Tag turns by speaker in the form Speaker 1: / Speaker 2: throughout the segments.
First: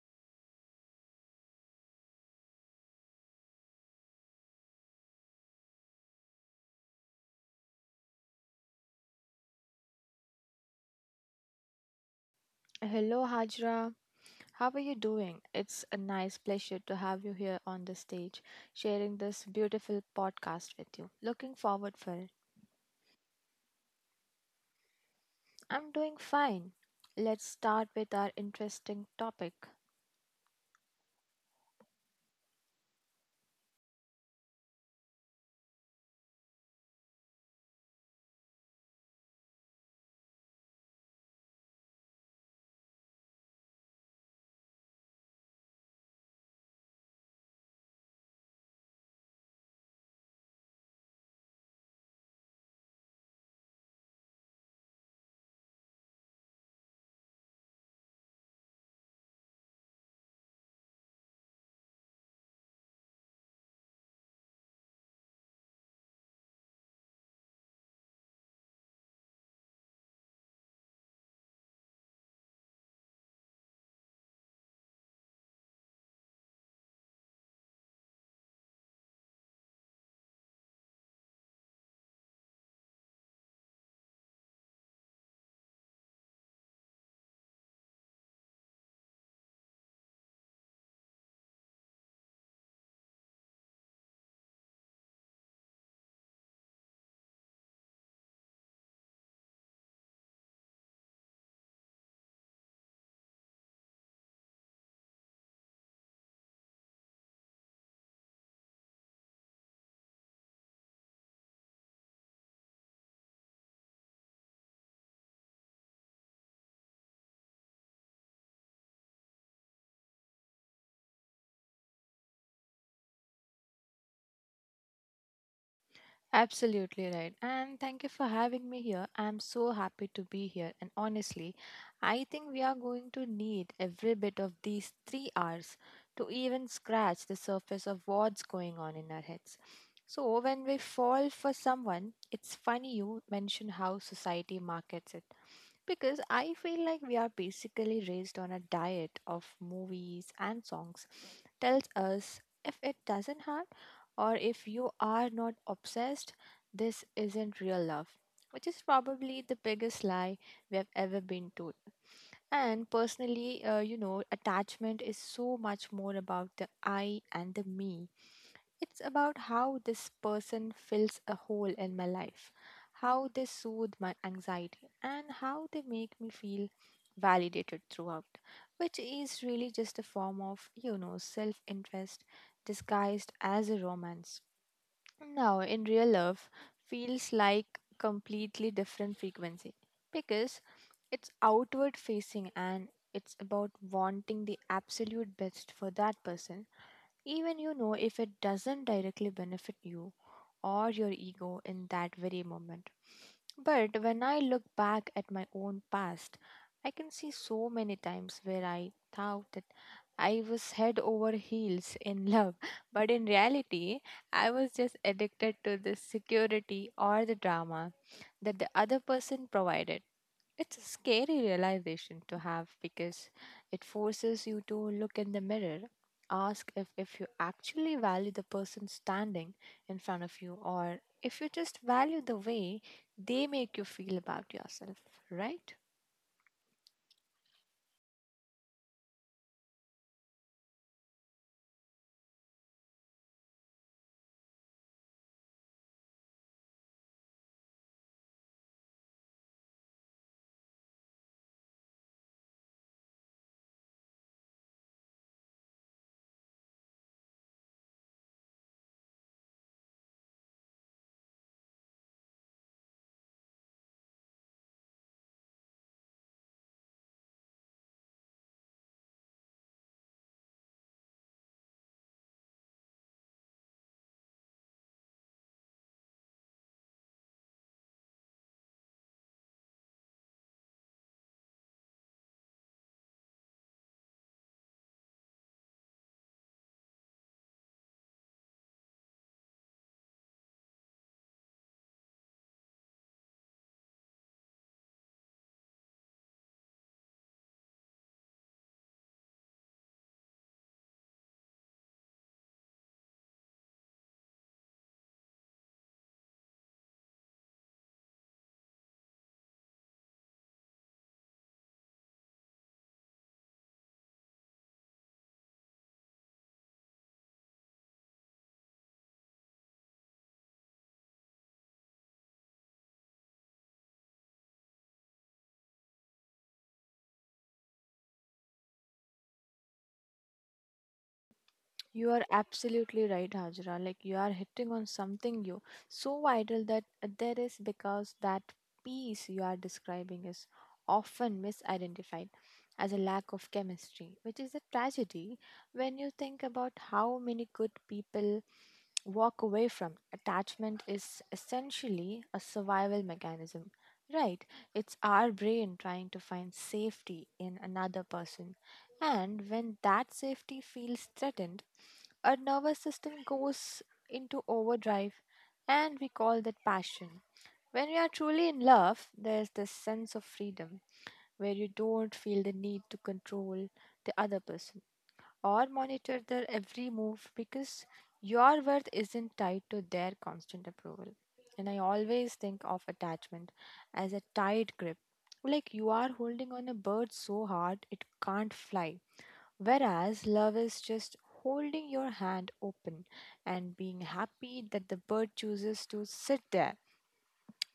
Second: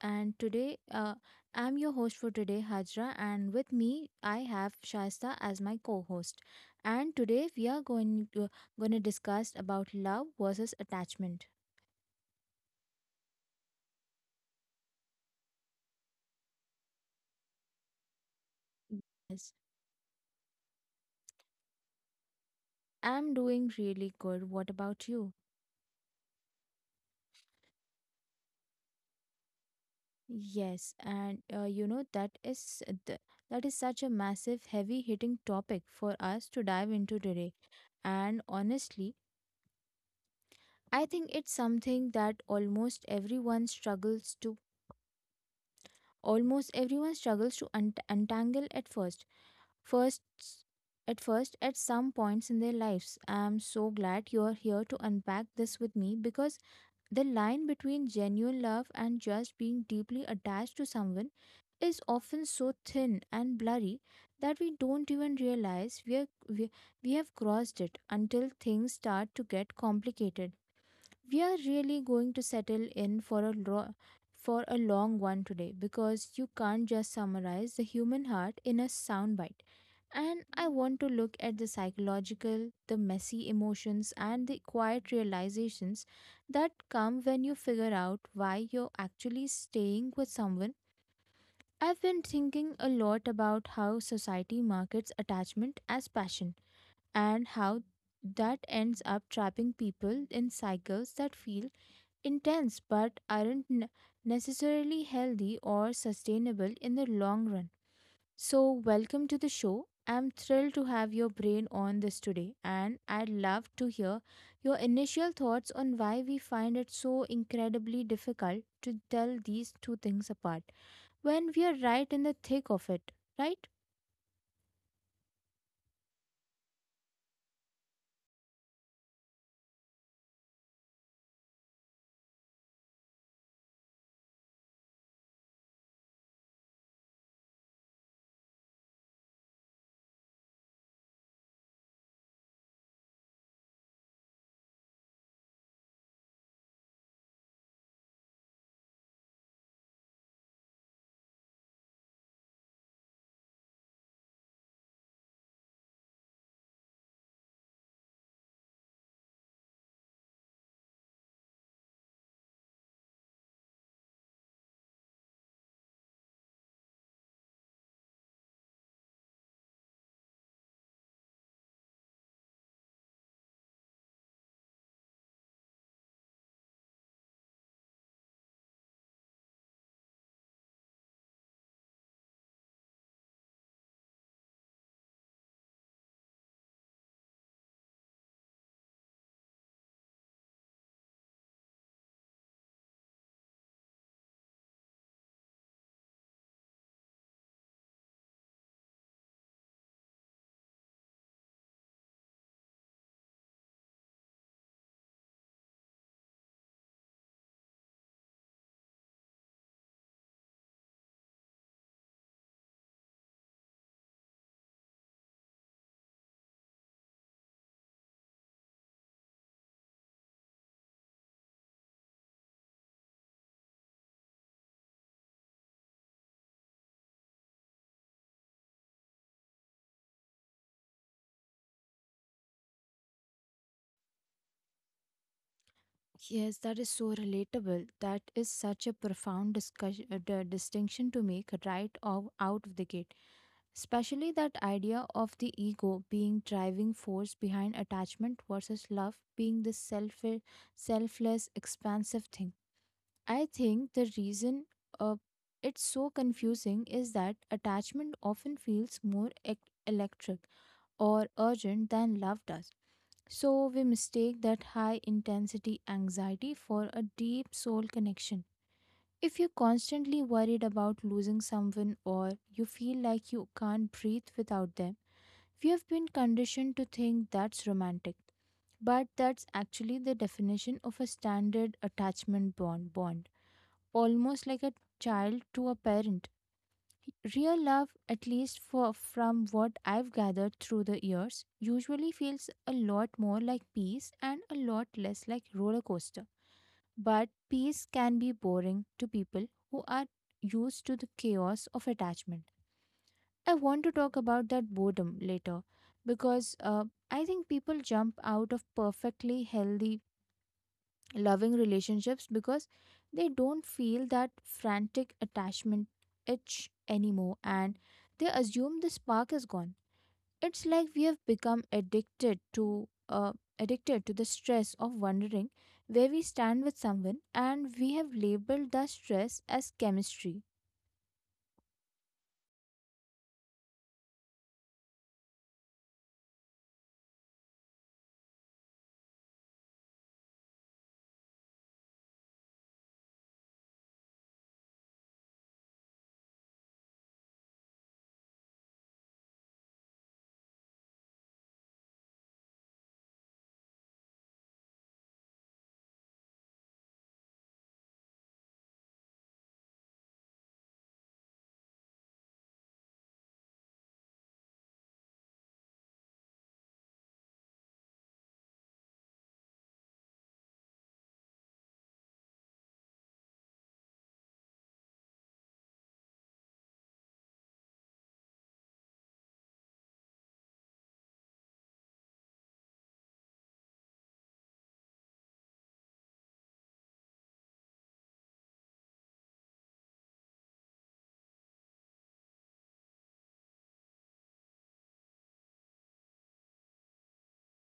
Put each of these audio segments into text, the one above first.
Speaker 1: I'm your host for today, Hajra. And with me, I have Shaista as my co-host. And today, we are going to discuss about love versus attachment.
Speaker 2: Hello, Hajra. How are you doing? It's a nice pleasure to have you here on the stage, sharing this
Speaker 1: Yes,
Speaker 2: beautiful podcast with you. Looking forward for it.
Speaker 1: I'm doing really good. What about you?
Speaker 2: I'm doing fine. Let's start with our interesting topic.
Speaker 1: Yes, and you know that is th- That is such a massive, heavy-hitting topic for us to dive into today. And honestly, I think it's something that almost everyone struggles to untangle at first. First at first at some points in their lives. I am so glad you are here to unpack this with me, because the line between genuine love and just being deeply attached to someone is often so thin and blurry that we don't even realize we have crossed it until things start to get complicated. We are really going to settle in for a long one today, because you can't just summarize the human heart in a soundbite, and I want to look at the psychological, the messy emotions, and the quiet realizations that come when you figure out why you're actually staying with someone. I've been thinking a lot about how society markets attachment as passion, and how that ends up trapping people in cycles that feel intense but aren't n- necessarily healthy or sustainable in the long run. So, welcome to the show. I'm thrilled to have your brain on this today, and I'd love to hear your initial thoughts on why we find it so incredibly difficult to tell these two things apart when we are right in the thick of it, right?
Speaker 2: Absolutely right. And thank you for having me here. I'm so happy to be here. And honestly, I think we are going to need every bit of these 3 hours to even scratch the surface of what's going on in our heads. So, when we fall for someone, it's funny you mention how society markets it. Because I feel like we are basically raised on a diet of movies and songs, tells us if it doesn't harm, or if you are not obsessed, this isn't real love, which is probably the biggest lie we have ever been told. And personally, you know, attachment is so much more about the I and the me. It's about how this person fills a hole in my life, how they soothe my anxiety, and how they make me feel validated throughout, which is really just a form of, you know, self interest disguised as a romance. Now, in real love, feels like completely different frequency because it's outward facing and it's about wanting the absolute best for that person, even you know if it doesn't directly benefit you or your ego in that very moment. But when I look back at my own past, I can see so many times where I thought that I was head over heels in love, but in reality, I was just addicted to the security or the drama that the other person provided. It's a scary realization to have because it forces you to look in the mirror, ask if you actually value the person standing in front of you or if you just value the way they make you feel about yourself, right?
Speaker 1: Yes, that is so relatable. That is such a profound distinction to make right out of the gate. Especially that idea of the ego being driving force behind attachment versus love being this selfless, expansive thing. I think the reason uh, it's so confusing is that attachment often feels more electric or urgent than love does, so we mistake that high intensity anxiety for a deep soul connection. If you're constantly worried about losing someone, or you feel like you can't breathe without them, we have been conditioned to think that's romantic. But that's actually the definition of a standard attachment bond, almost like a child to a parent. Real love, at least for, from what I've gathered through the years, usually feels a lot more like peace and a lot less like roller coaster. But peace can be boring to people who are used to the chaos of attachment. I want to talk about that boredom later, because I think people jump out of perfectly healthy loving relationships because they don't feel that frantic attachment itch anymore, and they assume the spark is gone. It's like we have become addicted to the stress of wondering where we stand with someone, and we have labeled the stress as chemistry.
Speaker 2: You are absolutely right, Hajra. Like you are hitting on something you so vital that there is because that piece you are describing is often misidentified as a lack of chemistry, which is a tragedy when you think about how many good people walk away from. Attachment is essentially a survival mechanism, right? It's our brain trying to find safety in another person and when that safety feels threatened, our nervous system goes into overdrive and we call that passion. When we are truly in love, there's this sense of freedom where you don't feel the need to control the other person or monitor their every move because your worth isn't tied to their constant approval. And I always think of attachment as a tight grip, like you are holding on a bird so hard it can't fly. Whereas love is just holding your hand open and being happy that the bird chooses to sit there.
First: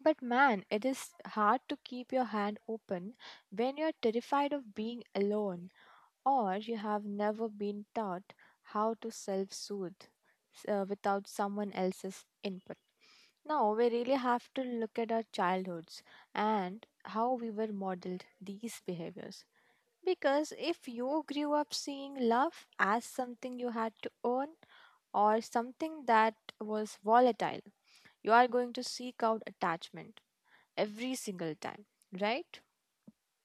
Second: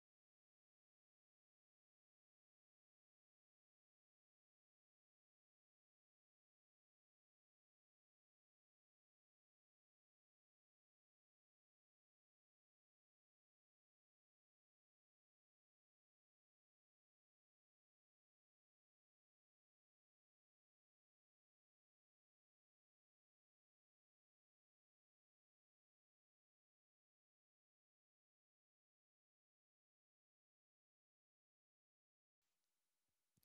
Speaker 2: But man, it is hard to keep your hand open when you're terrified of being alone or you have never been taught how to self soothe without someone else's input. Now, we really have to look at our childhoods and how we were modeled these behaviors. Because if you grew up seeing love as something you had to earn or something that was volatile, you are going to seek out attachment every single time, right?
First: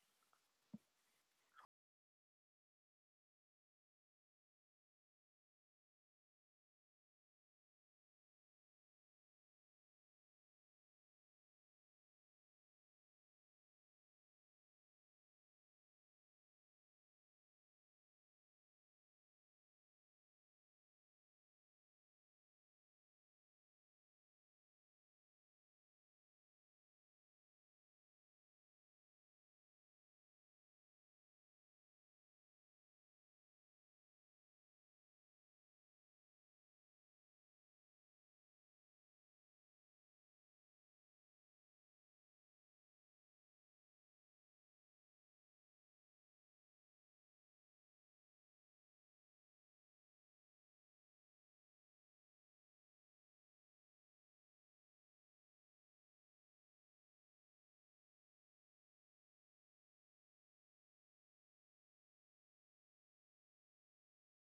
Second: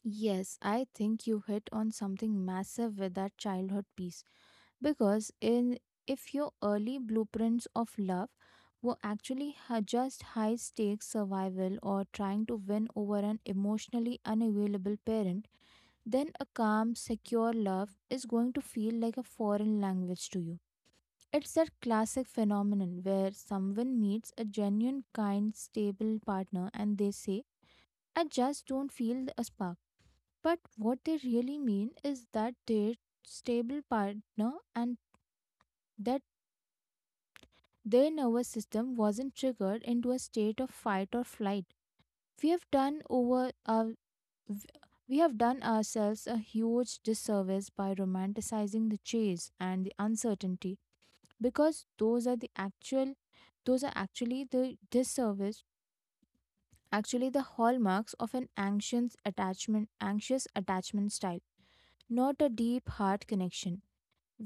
Speaker 1: Yes, I think you hit on something massive with that childhood piece, because in if your early blueprints of love were just high stakes survival, or trying to win over an emotionally unavailable parent, then a calm secure love is going to feel like a foreign language to you. It's that classic phenomenon where someone meets a genuine kind stable partner and they say, I just don't feel a spark. But what they really mean is that their stable partner and that their nervous system wasn't triggered into a state of fight or flight. We have done over our, we have done ourselves a huge disservice by romanticizing the chase and the uncertainty, because those are actually the disservice actually the hallmarks of an anxious attachment style, not a deep heart connection.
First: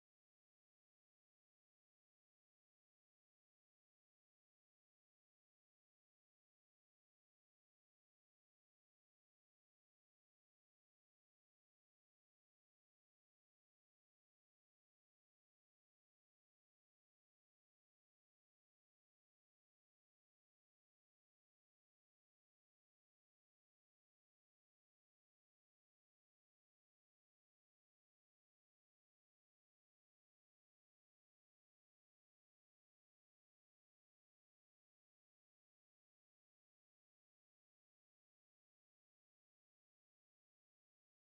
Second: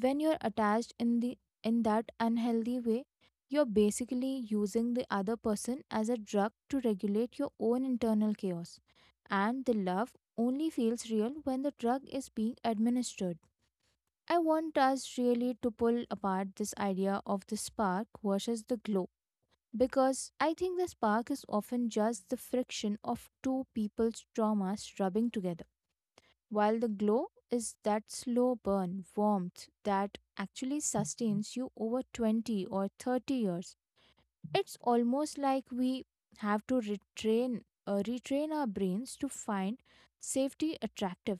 Speaker 1: When you're attached in that unhealthy way, you're basically using the other person as a drug to regulate your own internal chaos, and the love only feels real when the drug is being administered. I want us really to pull apart this idea of the spark versus the glow, because I think the spark is often just the friction of two people's traumas rubbing together, while the glow is that slow burn warmth that actually sustains you over 20 or 30 years. It's almost like we have to retrain our brains to find safety attractive,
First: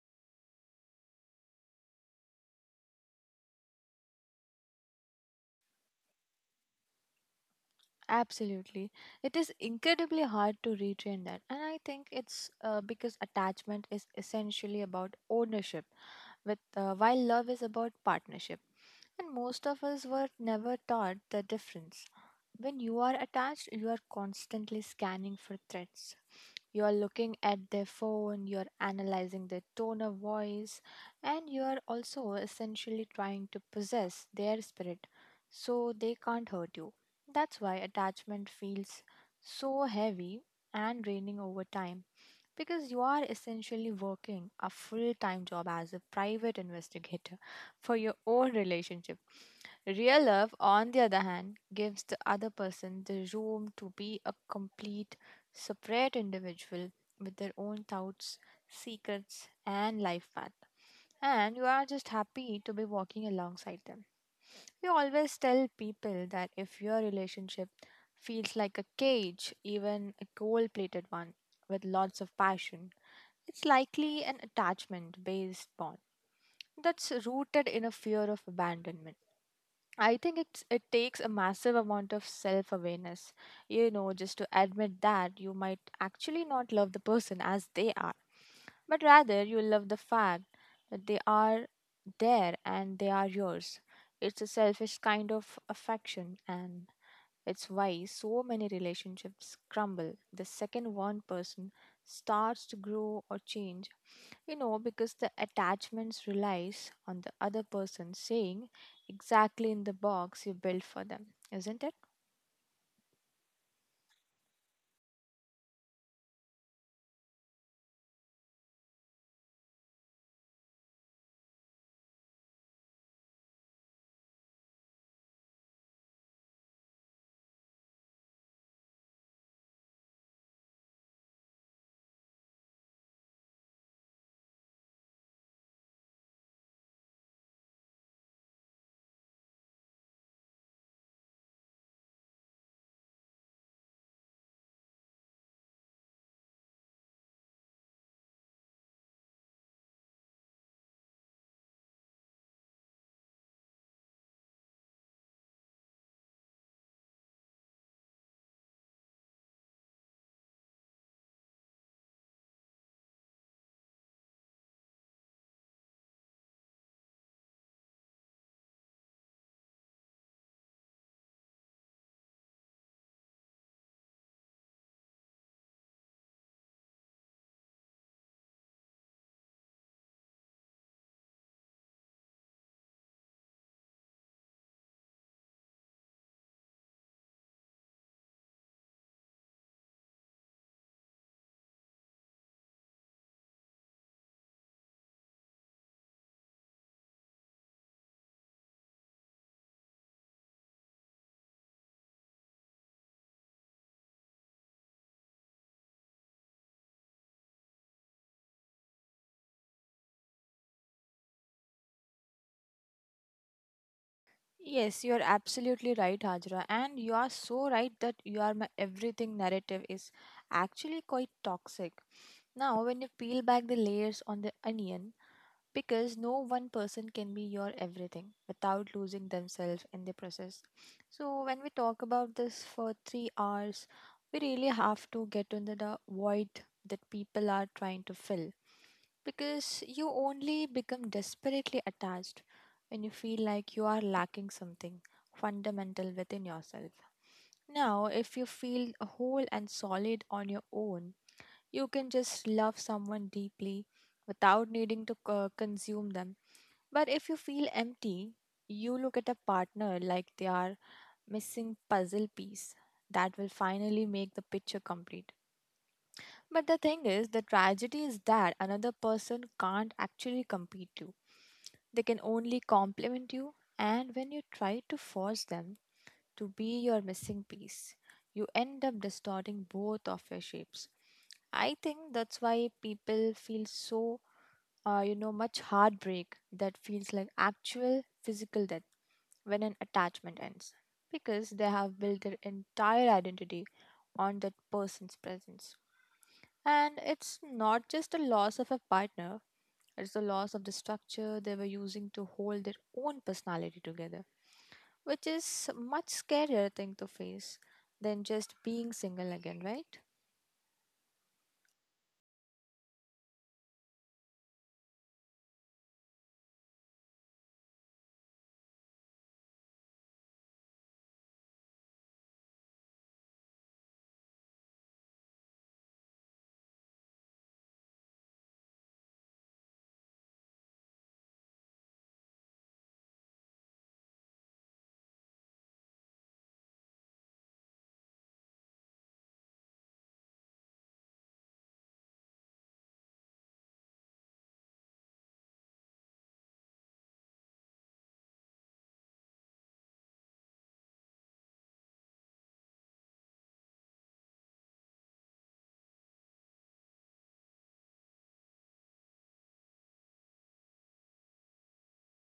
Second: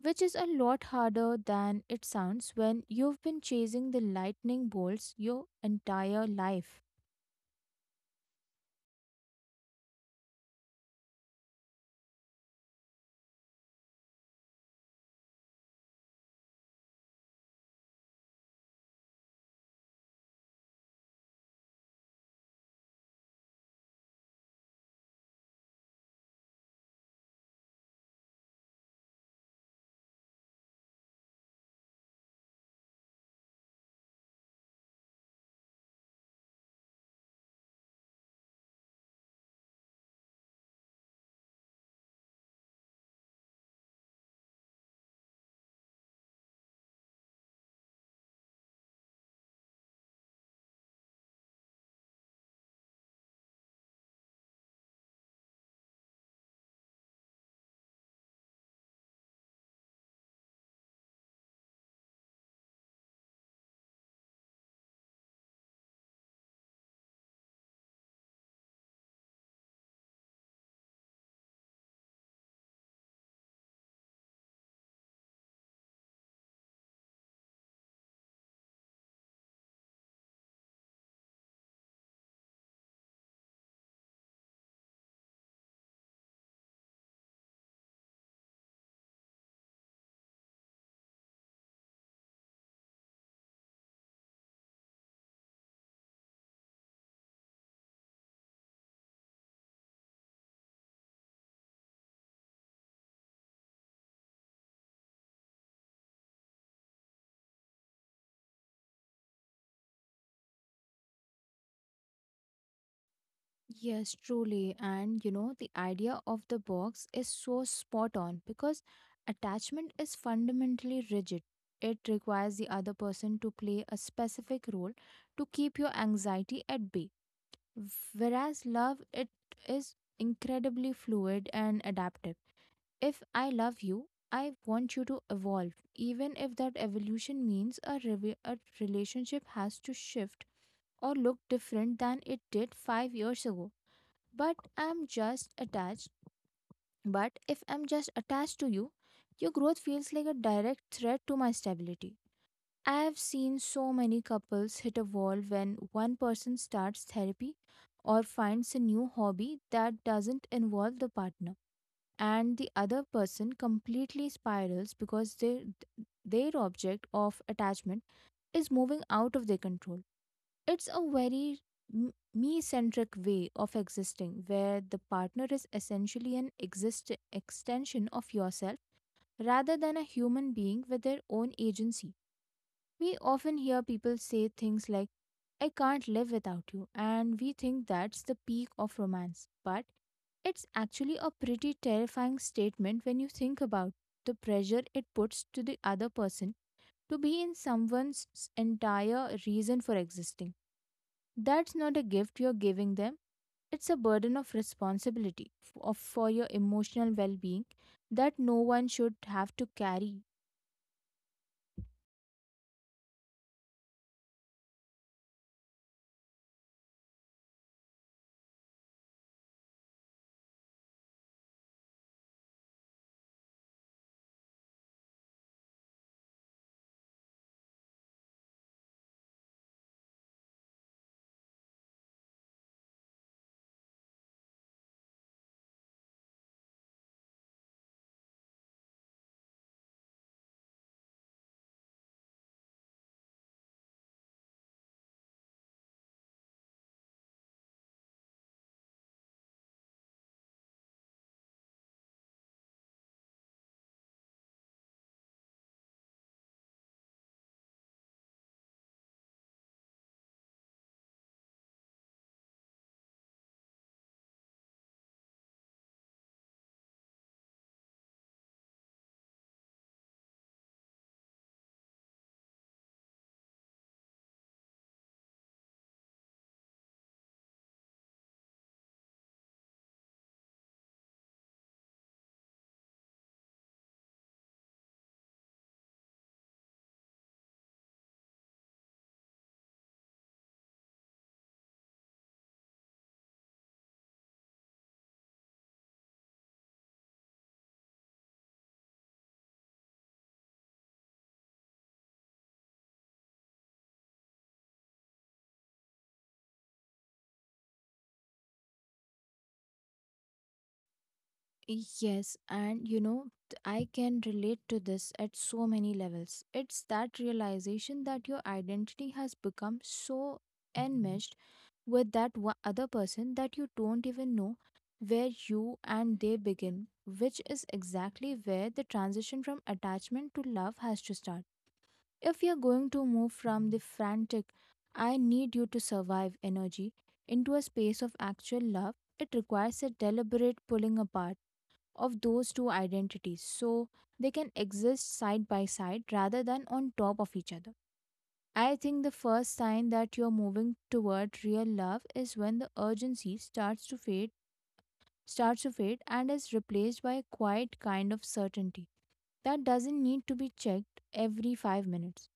Speaker 1: which is a lot harder than it sounds when you've been chasing the lightning bolts your entire life.
Speaker 2: Absolutely. It is incredibly hard to retrain that. And I think it's because attachment is essentially about ownership, with, while love is about partnership. And most of us were never taught the difference. When you are attached, you are constantly scanning for threats. You are looking at their phone, you are analyzing their tone of voice, and you are also essentially trying to possess their spirit so they can't hurt you. That's why attachment feels so heavy and draining over time because you are essentially working a full time job as a private investigator for your own relationship. Real love, on the other hand, gives the other person the room to be a complete, separate individual with their own thoughts, secrets, and life path. And you are just happy to be walking alongside them. We always tell people that if your relationship feels like a cage, even a gold plated one with lots of passion, it's likely an attachment based bond that's rooted in a fear of abandonment. I think it takes a massive amount of self awareness, you know, just to admit that you might actually not love the person as they are, but rather you love the fact that they are there and they are yours. It's a selfish kind of affection, and it's why so many relationships crumble the second one person starts to grow or change, you know, because the attachments relies on the other person saying exactly in the box you built for them, isn't it?
Speaker 1: Yes, truly. And you know, the idea of the box is so spot on, because attachment is fundamentally rigid. It requires the other person to play a specific role to keep your anxiety at bay. Whereas love, it is incredibly fluid and adaptive. If I love you, I want you to evolve, even if that evolution means a relationship has to shift or look different than it did 5 years ago. but I'm just attached. But if I'm just attached to you, your growth feels like a direct threat to my stability. I've seen so many couples hit a wall when one person starts therapy or finds a new hobby that doesn't involve the partner, and the other person completely spirals because their object of attachment is moving out of their control. It's a very me centric way of existing, where the partner is essentially an extension of yourself rather than a human being with their own agency. We often hear people say things like, I can't live without you, and we think that's the peak of romance. But it's actually a pretty terrifying statement when you think about the pressure it puts to the other person to be in someone's entire reason for existing. That's not a gift you're giving them. It's a burden of responsibility for your emotional well being that no one should have to carry.
Speaker 2: Yes, you are absolutely right, Hajra. And you are so right that you are my everything narrative is actually quite toxic. Now, when you peel back the layers on the onion, because no one person can be your everything without losing themselves in the process. So, when we talk about this for 3 hours, we really have to get into the void that people are trying to fill because you only become desperately attached when you feel like you are lacking something fundamental within yourself. Now, if you feel whole and solid on your own, you can just love someone deeply without needing to consume them. But if you feel empty, you look at a partner like they are missing puzzle piece that will finally make the picture complete. But the thing is, the tragedy is that another person can't actually compete you. They can only compliment you, and when you try to force them to be your missing piece, you end up distorting both of your shapes. I think that's why people feel so you know, much heartbreak that feels like actual physical death when an attachment ends because they have built their entire identity on that person's presence. And it's not just a loss of a partner, it's the loss of the structure they were using to hold their own personality together, which is much scarier thing to face than just being single again, right?
Speaker 1: Yes, and you know, th- I can relate to this at so many levels. It's that realization that your identity has become so enmeshed with that one other person that you don't even know where you and they begin, which is exactly where the transition from attachment to love has to start. If you're going to move from the frantic, I need you to survive energy into a space of actual love, it requires a deliberate pulling apart of those two identities so they can exist side by side rather than on top of each other. I think the first sign that you're moving toward real love is when the urgency starts to fade and is replaced by a quiet kind of certainty that doesn't need to be checked every 5 minutes.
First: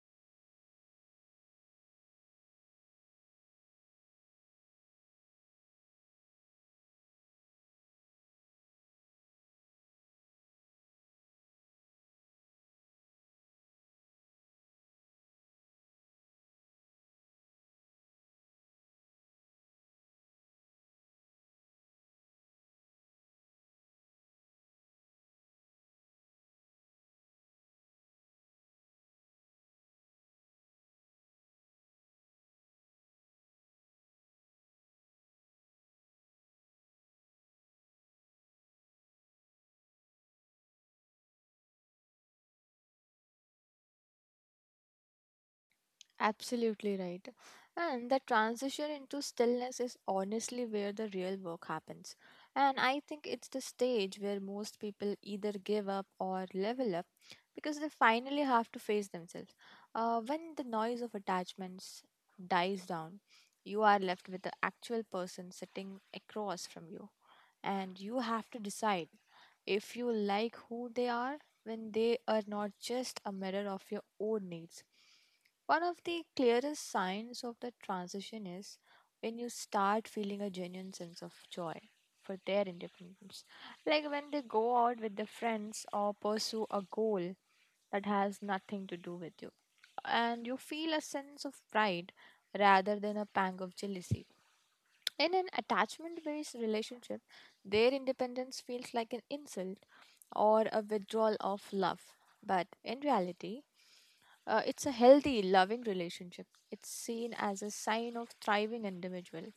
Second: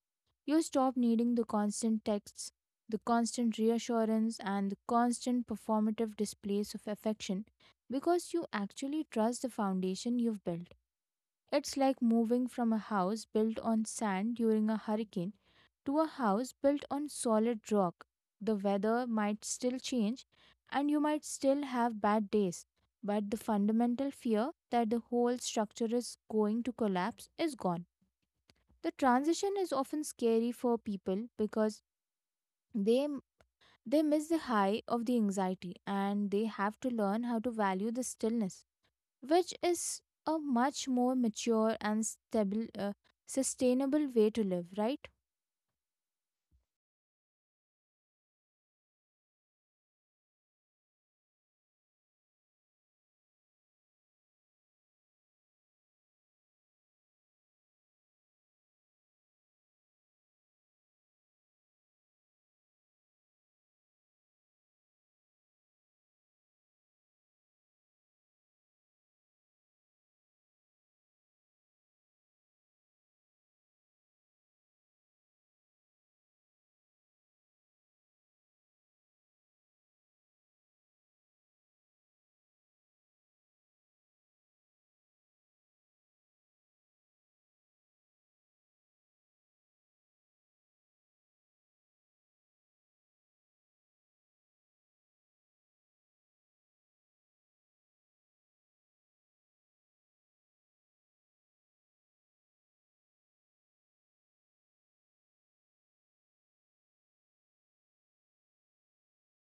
Speaker 1: You stop needing the constant texts, the constant reassurance, and the constant performative displays of affection, because you actually trust the foundation you've built. It's like moving from a house built on sand during a hurricane to a house built on solid rock. The weather might still change, and you might still have bad days, but the fundamental fear that the whole structure is going to collapse is gone. The transition is often scary for people, because they they miss the high of the anxiety and they have to learn how to value the stillness, which is a much more mature and stable sustainable way to live, right?
Speaker 2: Absolutely right. And the transition into stillness is honestly where the real work happens. And I think it's the stage where most people either give up or level up because they finally have to face themselves. When the noise of attachments dies down, you are left with the actual person sitting across from you. And you have to decide if you like who they are when they are not just a mirror of your own needs. One of the clearest signs of the transition is when you start feeling a genuine sense of joy for their independence. Like when they go out with their friends or pursue a goal that has nothing to do with you. And you feel a sense of pride rather than a pang of jealousy. In an attachment based relationship, their independence feels like an insult or a withdrawal of love. But in reality, it's a healthy, loving relationship. It's seen as a sign of thriving individual.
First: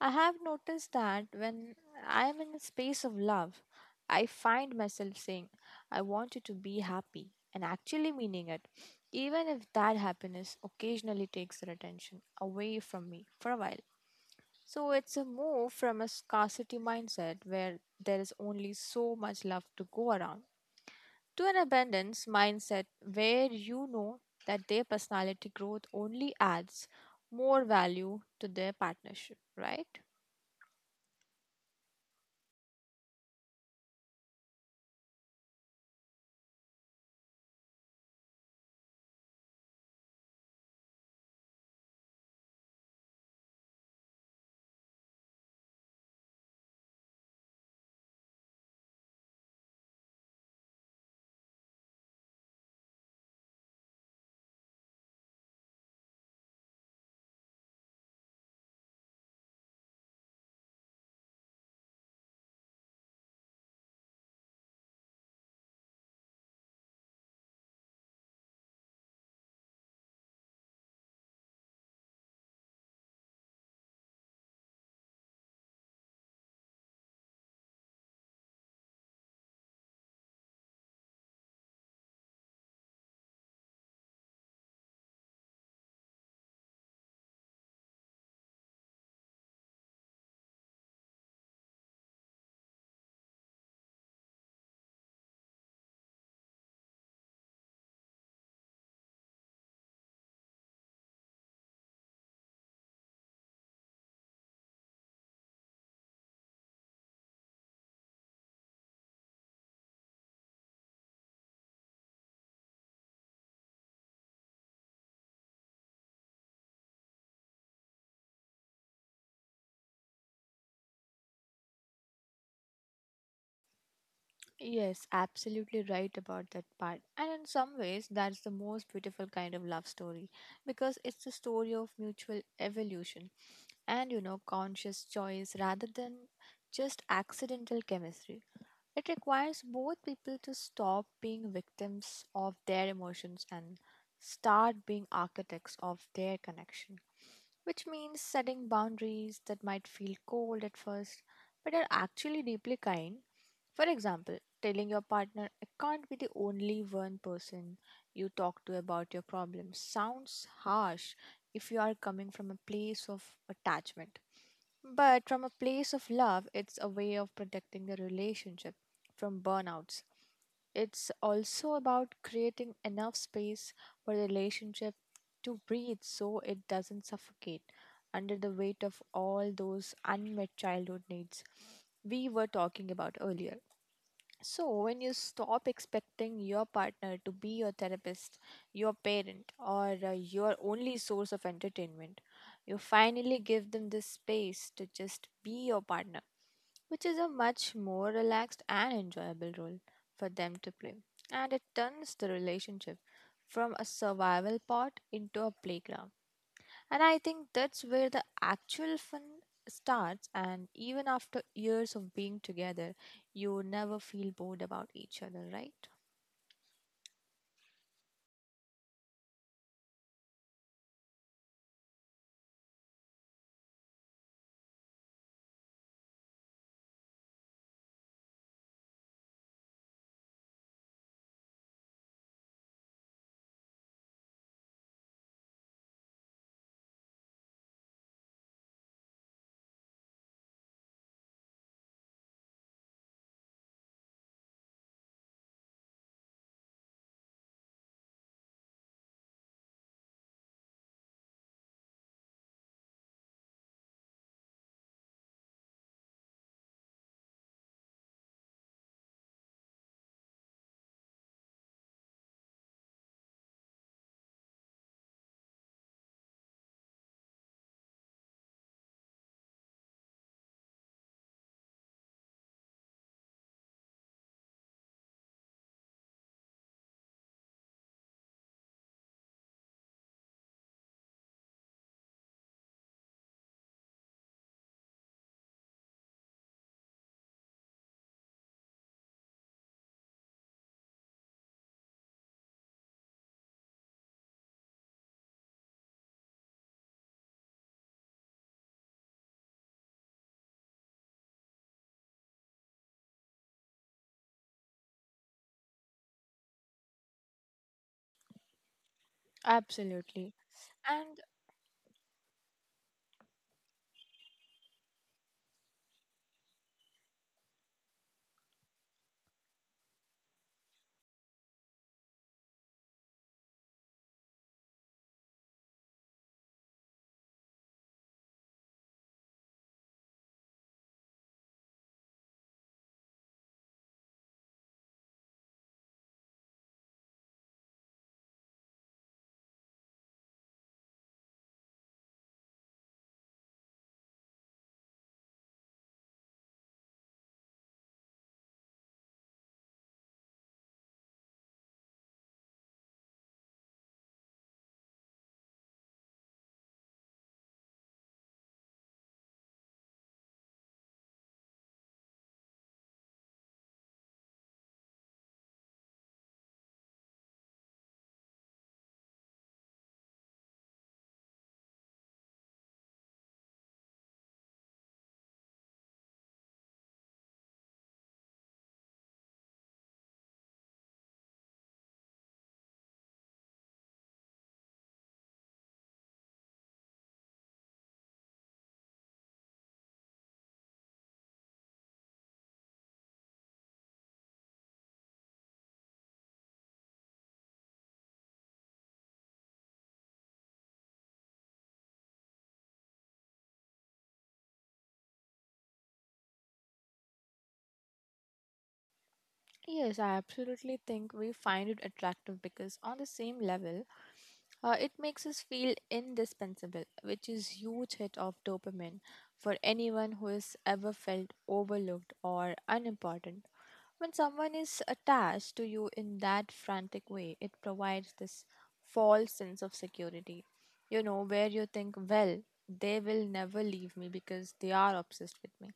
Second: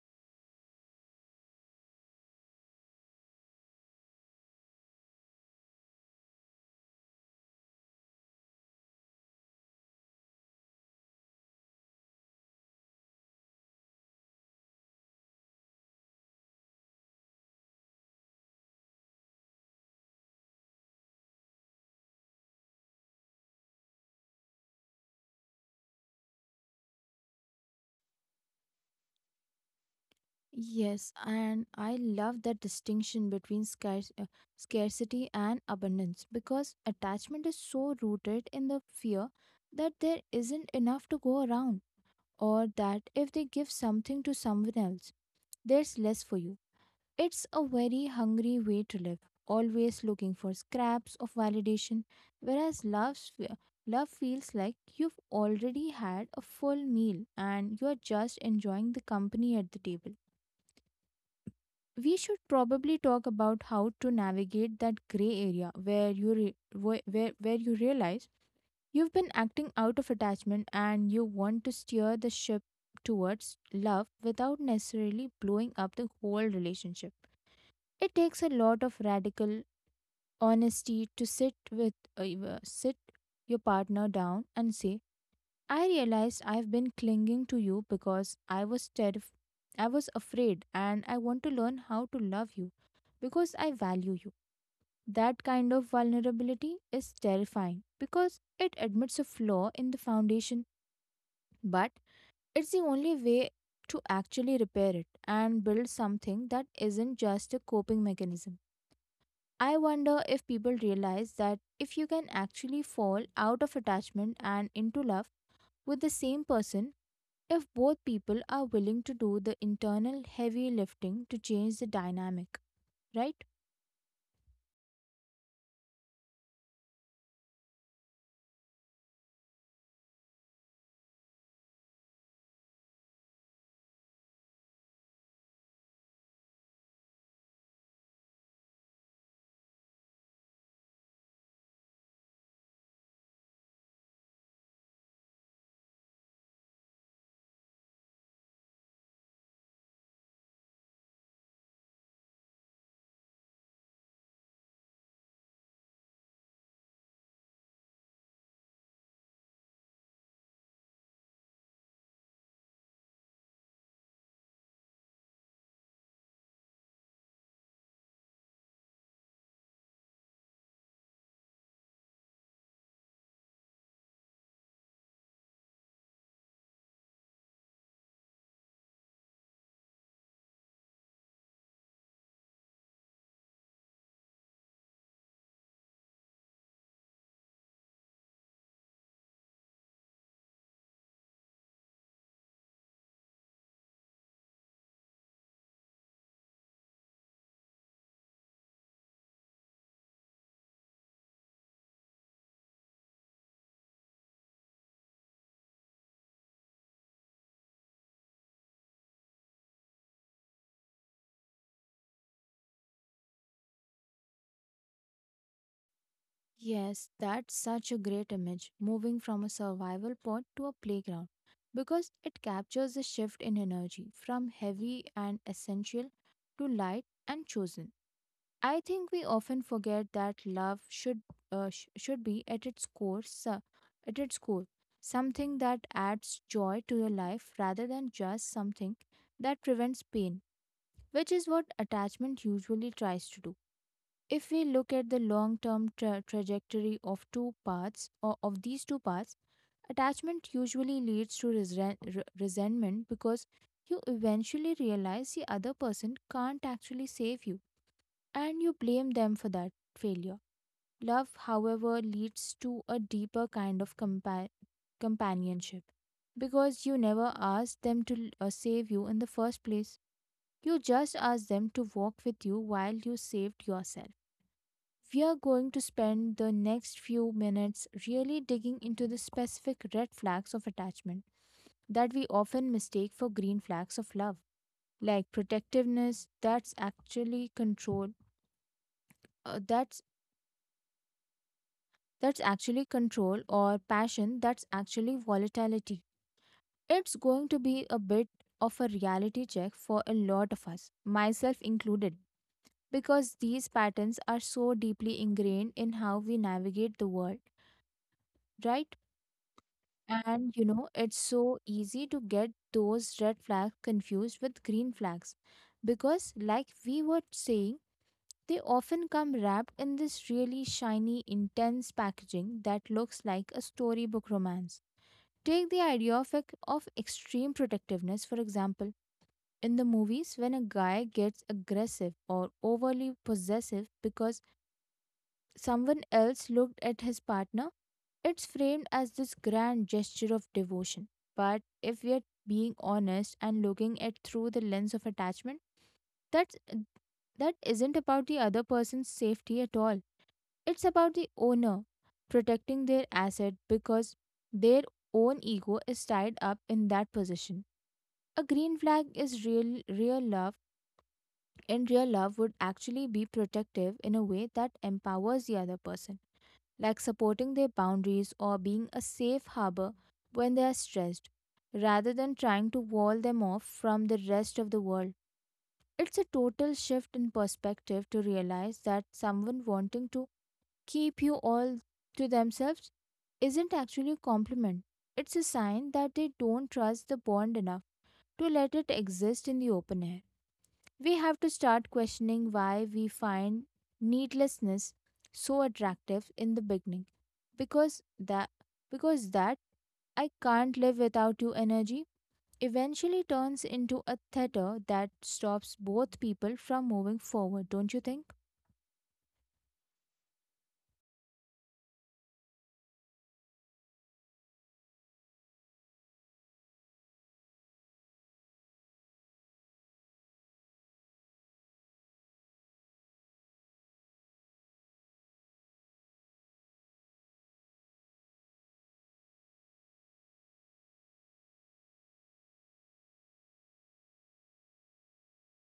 Speaker 2: I have noticed that when I am in a space of love, I find myself saying, I want you to be happy, and actually meaning it, even if that happiness occasionally takes their attention away from me for a while. So it's a move from a scarcity mindset where there is only so much love to go around to an abundance mindset where you know that their personality growth only adds more value to their partnership, right?
Speaker 1: Yes, and I love that distinction between scarcity and abundance, because attachment is so rooted in the fear that there isn't enough to go around, or that if they give something to someone else there's less for you. It's a very hungry way to live, always looking for scraps of validation, whereas love feels like you've already had a full meal and you're just enjoying the company at the table. We should probably talk about how to navigate that gray area where you realize you've been acting out of attachment and you want to steer the ship towards love without necessarily blowing up the whole relationship. It takes a lot of radical honesty to sit with sit your partner down and say, "I realized I've been clinging to you because I was terrif- I was afraid, and I want to learn how to love you because I value you." That kind of vulnerability is terrifying because it admits a flaw in the foundation, but it's the only way to actually repair it and build something that isn't just a coping mechanism. I wonder if people realize that if you can actually fall out of attachment and into love with the same person, if both people are willing to do the internal heavy lifting to change the dynamic, right?
Speaker 2: Yes, absolutely right about that part. And in some ways, that's the most beautiful kind of love story because it's a story of mutual evolution and, you know, conscious choice rather than just accidental chemistry. It requires both people to stop being victims of their emotions and start being architects of their connection, which means setting boundaries that might feel cold at first but are actually deeply kind. For example, telling your partner, I can't be the only one person you talk to about your problems sounds harsh if you are coming from a place of attachment. But from a place of love, it's a way of protecting the relationship from burnouts. It's also about creating enough space for the relationship to breathe so it doesn't suffocate under the weight of all those unmet childhood needs we were talking about earlier. So, when you stop expecting your partner to be your therapist, your parent, or your only source of entertainment, you finally give them the space to just be your partner, which is a much more relaxed and enjoyable role for them to play. And it turns the relationship from a survival pod into a playground and I think that's where the actual fun starts. And even after years of being together, you never feel bored about each other, right?
Speaker 1: Yes, that's such a great image, moving from a survival pod to a playground, because it captures the shift in energy from heavy and essential to light and chosen. I think we often forget that love should be at its core, at its core, something that adds joy to your life rather than just something that prevents pain, which is what attachment usually tries to do. If we look at the long-term trajectory of these two paths, attachment usually leads to resentment because you eventually realize the other person can't actually save you, and you blame them for that failure. Love, however, leads to a deeper kind of companionship because you never asked them to save you in the first place. You just asked them to walk with you while you saved yourself. We are going to spend the next few minutes really digging into the specific red flags of attachment that we often mistake for green flags of love, like protectiveness, that's actually uh, that control or passion that's actually volatility. It's going to be a bit of a reality check for a lot of us, myself included, because these patterns are so deeply ingrained in how we navigate the world, right?
Speaker 2: Absolutely.
Speaker 1: And you know, it's
Speaker 2: And
Speaker 1: so easy to get those red flags confused with green flags because, like we were saying, they often come wrapped in this really shiny, intense packaging that looks like a storybook romance. Take the idea of extreme protectiveness, for example. In the movies, when a guy gets aggressive or overly possessive because someone else looked at his partner, it's framed as this grand gesture of devotion. But if we are being honest and looking at through the lens of attachment, that's that isn't about the other person's safety at all. It's about the owner protecting their asset because their own ego is tied up in that position. A green flag is real real love and real love would actually be protective in a way that empowers the other person, like supporting their boundaries or being a safe harbor when they are stressed, rather than trying to wall them off from the rest of the world. It's a total shift in perspective to realize that someone wanting to keep you all to themselves isn't actually a compliment. It's a sign that they don't trust the bond enough to let it exist in the open air. We have to start questioning why we find needlessness so attractive in the beginning. Because that because that I can't live without you energy eventually turns into a theater that stops both people from moving forward, don't you think?
Speaker 2: yes, I absolutely think we find it attractive because, on the same level, it makes us feel indispensable, which is huge hit of dopamine for anyone who has ever felt overlooked or unimportant. When someone is attached to you in that frantic way, it provides this false sense of security, you know, where you think, well, they will never leave me because they are obsessed with me.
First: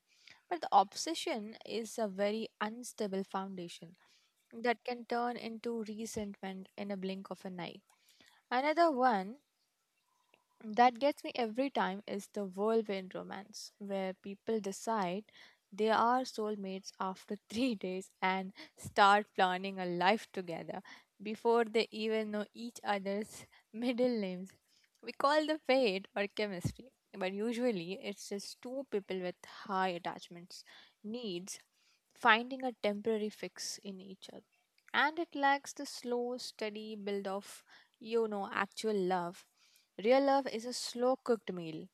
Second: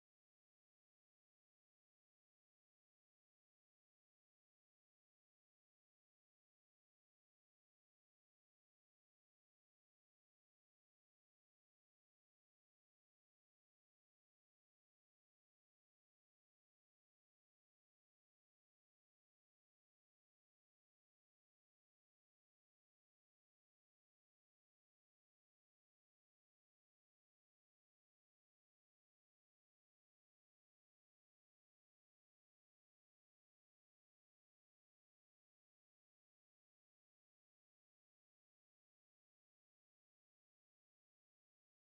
Speaker 2: But the obsession is a very unstable foundation that can turn into resentment in a blink of an eye. Another one that gets me every time is the whirlwind romance, where people decide they are soulmates after 3 days and start planning a life together before they even know each other's middle names. We call the fate or chemistry, but usually it's just two people with high attachments, needs, finding a temporary fix in each other. And it lacks the slow, steady build of, you know, actual love. Real love is a slow cooked meal.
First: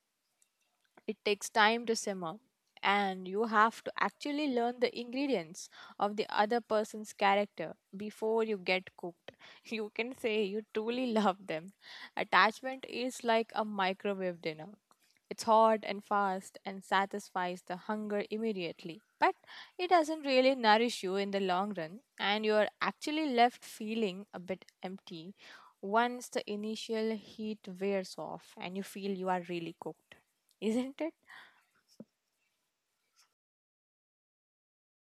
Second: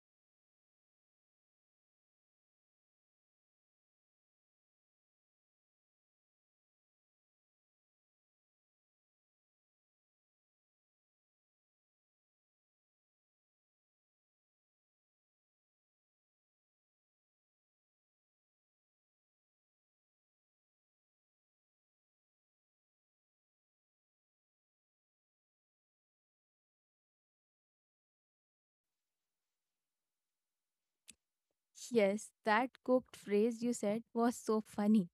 Speaker 2: It takes time to simmer, and you have to actually learn the ingredients of the other person's character before you get cooked. You can say you truly love them. Attachment is like a microwave dinner. It's hot and fast and satisfies the hunger immediately, but it doesn't really nourish you in the long run, and you're actually left feeling a bit empty once the initial heat wears off and you feel you are really cooked, isn't it?
Speaker 1: Yes, that cooked phrase you said was so funny.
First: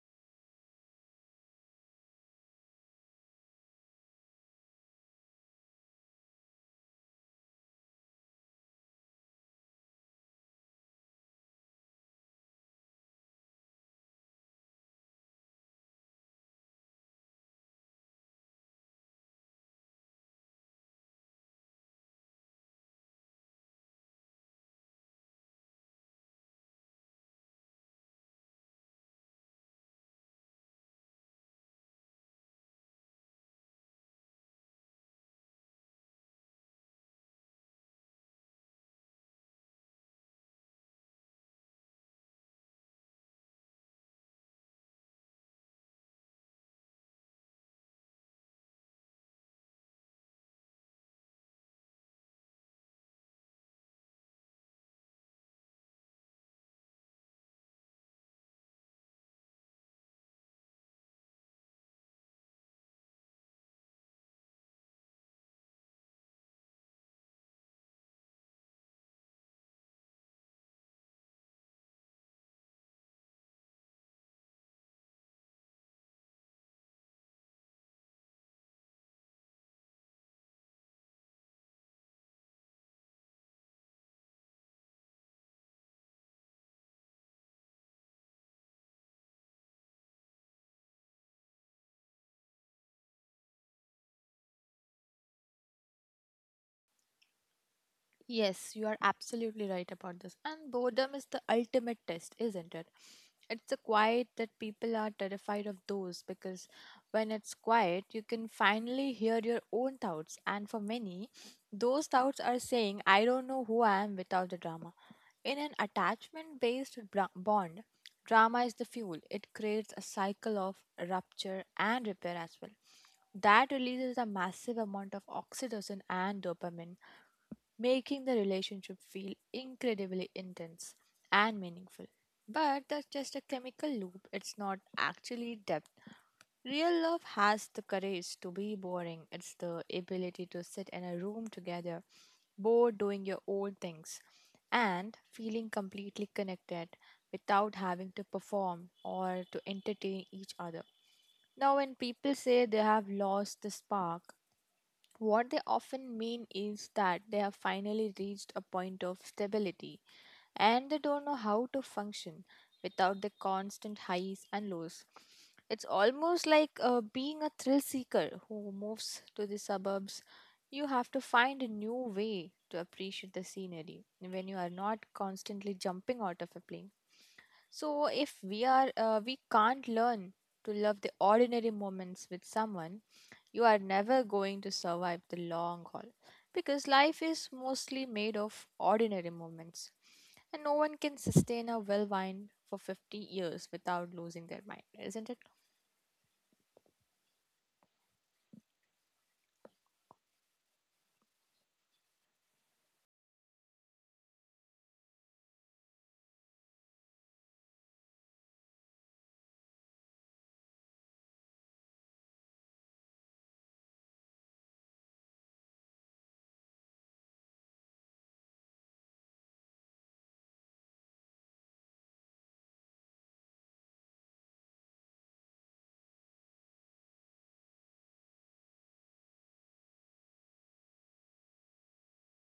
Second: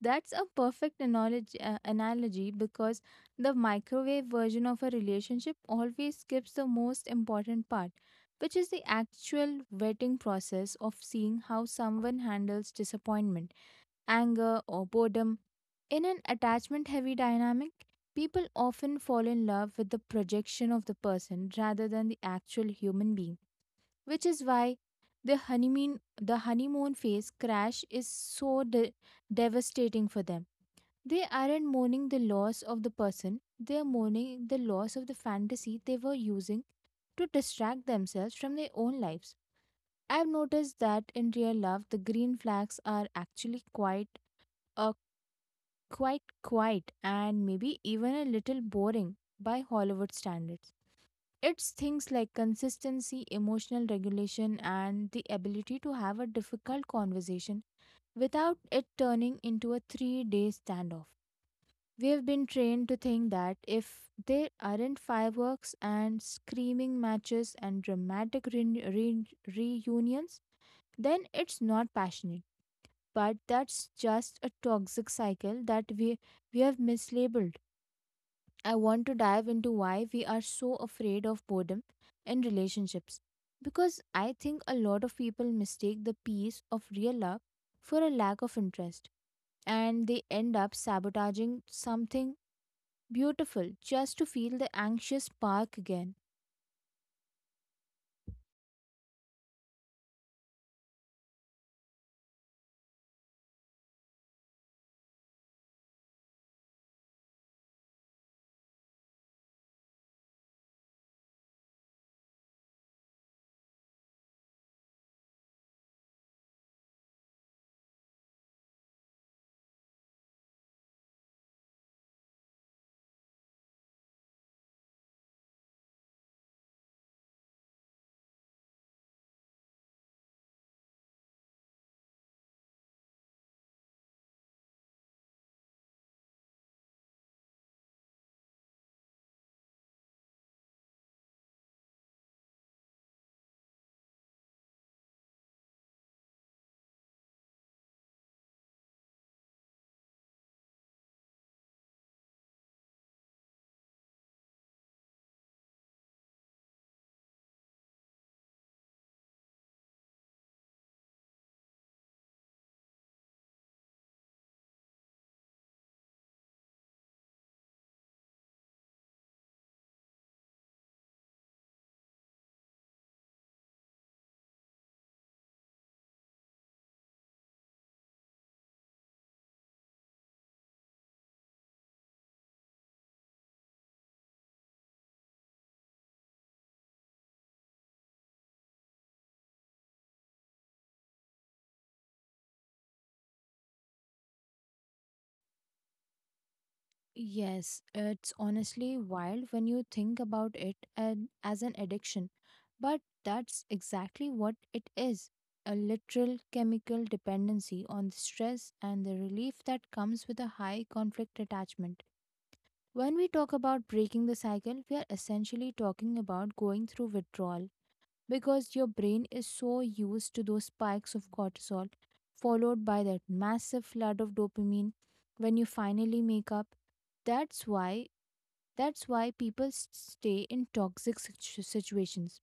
Speaker 1: That's a perfect analogy because the microwave version of a relationship always skips the most important part, which is the actual vetting process of seeing how someone handles disappointment, anger, or boredom. In an attachment heavy dynamic, people often fall in love with the projection of the person rather than the actual human being, which is why the honeymoon the honeymoon phase crash is so devastating for them. They aren't mourning the loss of the person. They are mourning the loss of the fantasy they were using to distract themselves from their own lives. I've noticed that in real love, the green flags are actually quite uh, quite quiet and maybe even a little boring by Hollywood standards. It's things like consistency, emotional regulation, and the ability to have a difficult conversation without it turning into a 3-day standoff. We have been trained to think that if there aren't fireworks and screaming matches and dramatic reunions, then it's not passionate. But that's just a toxic cycle that we have mislabeled. I want to dive into why we are so afraid of boredom in relationships. Because I think a lot of people mistake the peace of real love for a lack of interest, and they end up sabotaging something beautiful just to feel the anxious spark again.
Speaker 2: Yes, you are absolutely right about this. And boredom is the ultimate test, isn't it? It's a quiet that people are terrified of those because when it's quiet, you can finally hear your own thoughts. And for many, those thoughts are saying, I don't know who I am without the drama. In an attachment based bond, drama is the fuel. It creates a cycle of rupture and repair as well. That releases a massive amount of oxytocin and dopamine, making the relationship feel incredibly intense and meaningful. But that's just a chemical loop, it's not actually depth. Real love has the courage to be boring. It's the ability to sit in a room together, bored doing your own things, and feeling completely connected without having to perform or to entertain each other. Now, when people say they have lost the spark, what they often mean is that they have finally reached a point of stability and they don't know how to function without the constant highs and lows. It's almost like being a thrill seeker who moves to the suburbs. You have to find a new way to appreciate the scenery when you are not constantly jumping out of a plane. So if we can't learn to love the ordinary moments with someone, you are never going to survive the long haul because life is mostly made of ordinary moments. And no one can sustain a well wine for 50 years without losing their mind, isn't it?
Speaker 1: Yes, it's honestly wild when you think about it and as an addiction. But that's exactly what it is, a literal chemical dependency on the stress and the relief that comes with a high conflict attachment. When we talk about breaking the cycle, we are essentially talking about going through withdrawal because your brain is so used to those spikes of cortisol, followed by that massive flood of dopamine when you finally make up. That's why that's why people stay in toxic situations.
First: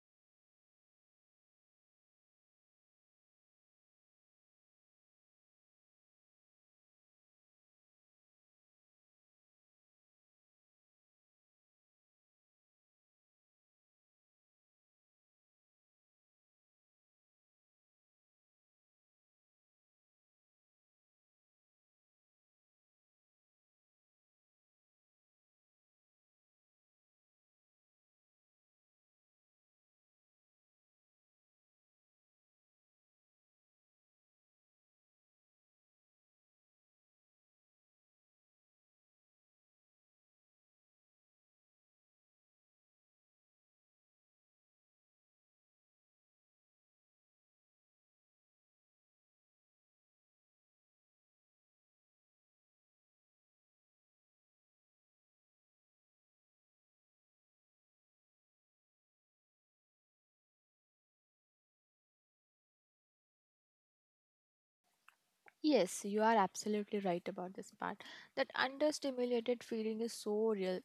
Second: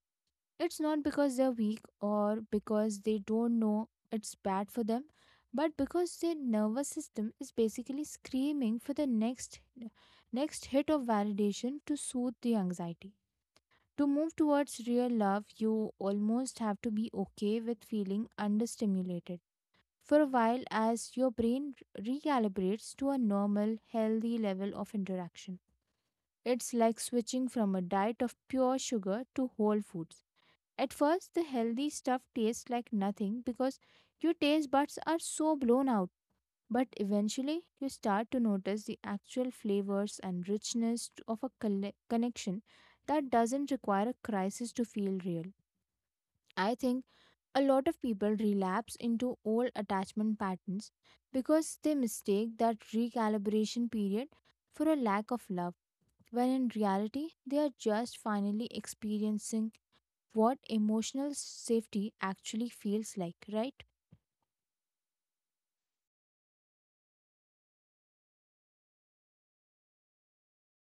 Speaker 1: It's not because they're weak or because they don't know it's bad for them, but because their nervous system is basically screaming for the next hit of validation to soothe the anxiety. To move towards real love, you almost have to be okay with feeling understimulated for a while as your brain recalibrates to a normal, healthy level of interaction. It's like switching from a diet of pure sugar to whole foods. At first, the healthy stuff tastes like nothing because your taste buds are so blown out. But eventually, you start to notice the actual flavors and richness of a connection that doesn't require a crisis to feel real. I think a lot of people relapse into old attachment patterns because they mistake that recalibration period for a lack of love, when in reality, they are just finally experiencing what emotional safety actually feels like, right?
Speaker 2: Yes, you are absolutely right about this part. That understimulated feeling is so real.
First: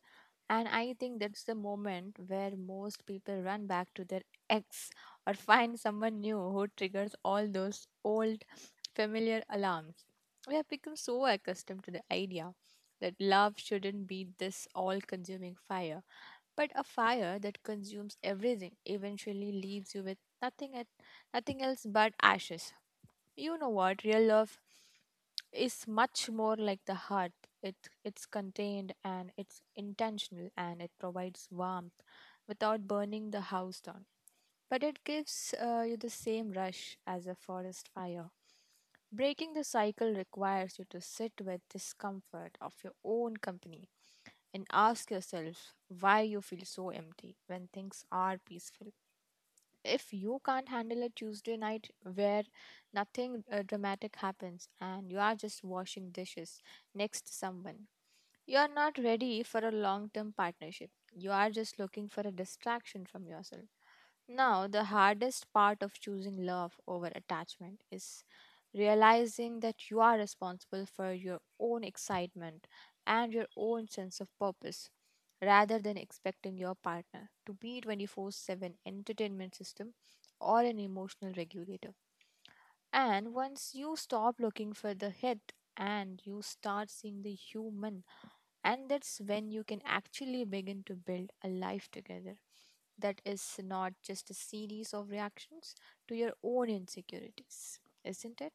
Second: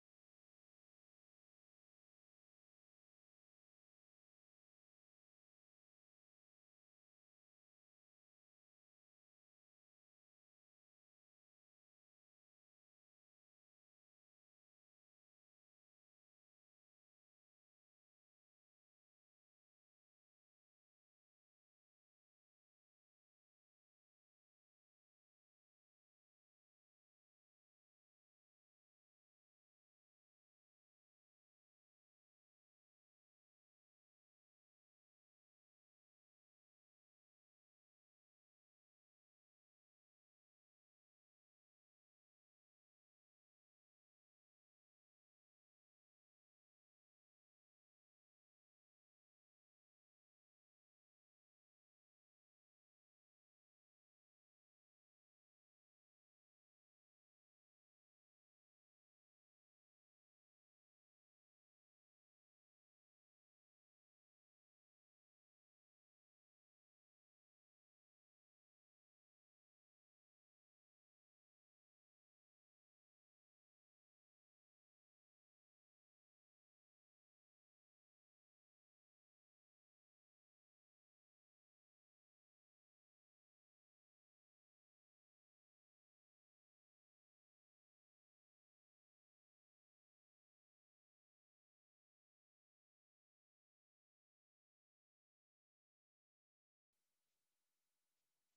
Speaker 2: And I think that's the moment where most people run back to their ex or find someone new who triggers all those old familiar alarms. We have become so accustomed to the idea that love shouldn't be this all consuming fire. But a fire that consumes everything eventually leaves you with nothing else but ashes. You know what? Real love is much more like the heart. It, it's contained and it's intentional and it provides warmth without burning the house down. But it gives you the same rush as a forest fire. Breaking the cycle requires you to sit with discomfort of your own company and ask yourself why you feel so empty when things are peaceful. If you can't handle a Tuesday night where nothing dramatic happens and you are just washing dishes next to someone, you are not ready for a long term partnership. You are just looking for a distraction from yourself. Now, the hardest part of choosing love over attachment is realizing that you are responsible for your own excitement and your own sense of purpose rather than expecting your partner to be 24/7 entertainment system or an emotional regulator. And once you stop looking for the hit and you start seeing the human, and that's when you can actually begin to build a life together that is not just a series of reactions to your own insecurities, isn't it?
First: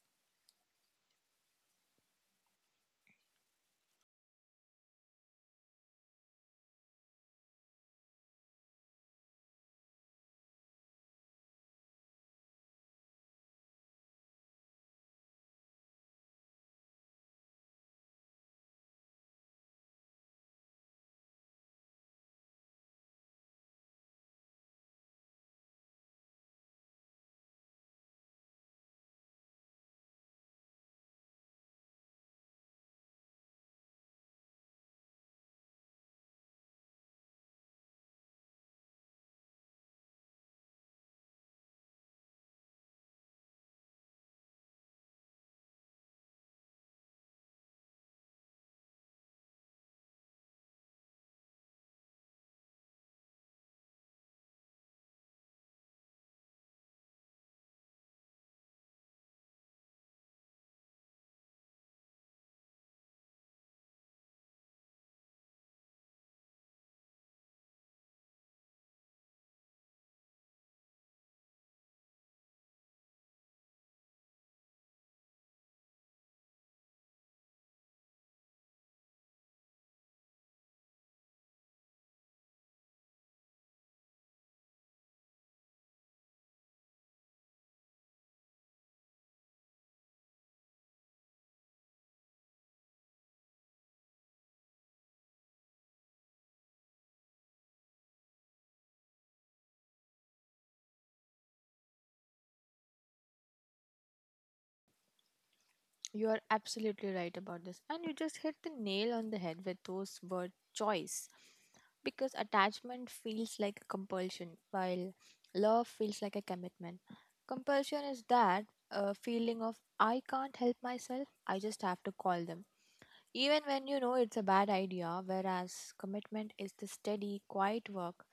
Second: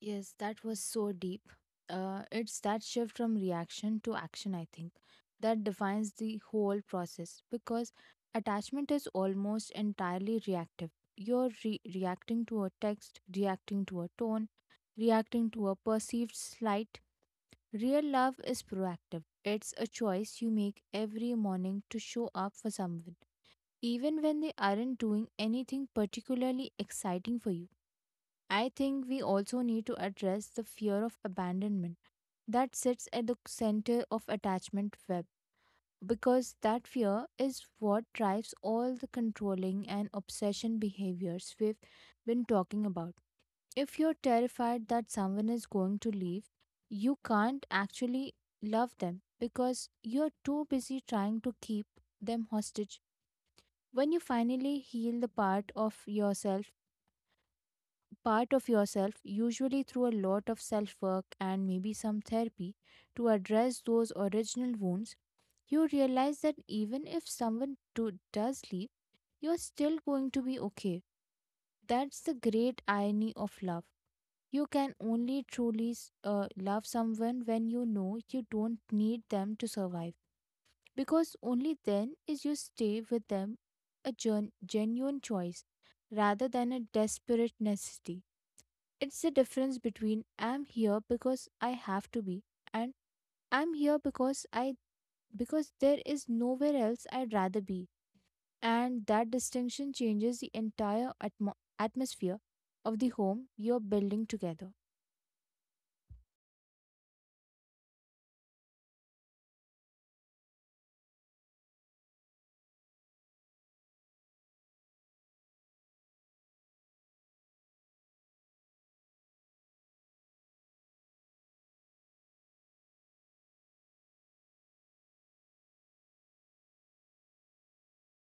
Speaker 1: Yes, that was so deep. It's that shift from reaction to action, I think, that defines the whole process because attachment is almost entirely reactive. You're reacting to a text, reacting to a tone, reacting to a perceived slight. Real love is proactive. It's a choice you make every morning to show up for someone, even when they aren't doing anything particularly exciting for you. I think we also need to address the fear of abandonment that sits at the center of attachment web, because that fear is what drives all the controlling and obsession behaviors we've been talking about. If you're terrified that someone is going to leave, you can't actually love them because you're too busy trying to keep them hostage. When you finally heal the part of yourself, usually through a lot of self work and maybe some therapy, to address those original wounds, you realize that even if someone does leave, you're still going to be okay. That's the great irony of love. You can only truly love someone when you know you don't need them to survive, because only then is you stay with them a genuine choice rather than a desperate necessity. It's the difference between I'm here because I have to be, and I'm here because there is nowhere else I'd rather be. And that distinction changes the entire atmosphere of the home you're building together.
Speaker 2: You are absolutely right about this. And you just hit the nail on the head with those word choice. Because attachment feels like a compulsion, while love feels like a commitment. Compulsion is that feeling of I can't help myself, I just have to call them even when you know it's a bad idea, whereas commitment is the steady, quiet work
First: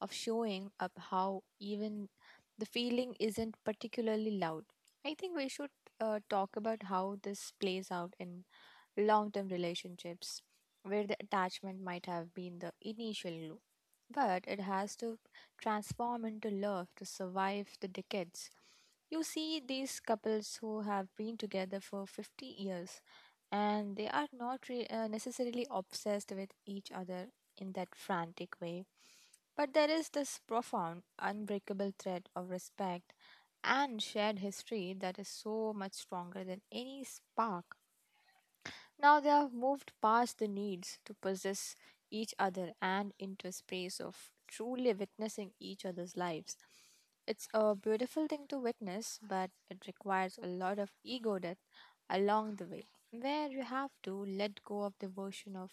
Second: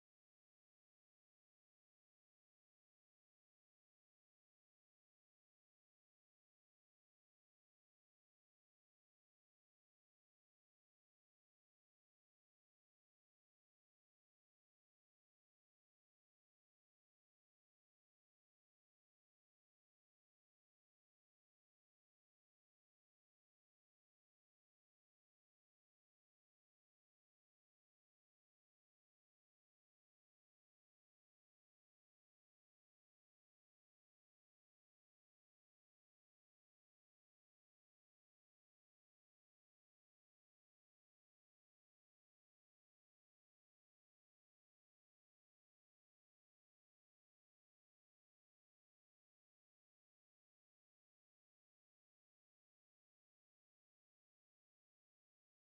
Speaker 2: of showing up how even the feeling isn't particularly loud. I think we should talk about how this plays out in long term relationships where the attachment might have been the initial glue. But it has to transform into love to survive the decades. You see these couples who have been together for 50 years and they are not necessarily obsessed with each other in that frantic way. But there is this profound, unbreakable thread of respect and shared history that is so much stronger than any spark. Now they have moved past the needs to possess each other and into a space of truly witnessing each other's lives. It's a beautiful thing to witness, but it requires a lot of ego death along the way, where you have to let go of the version of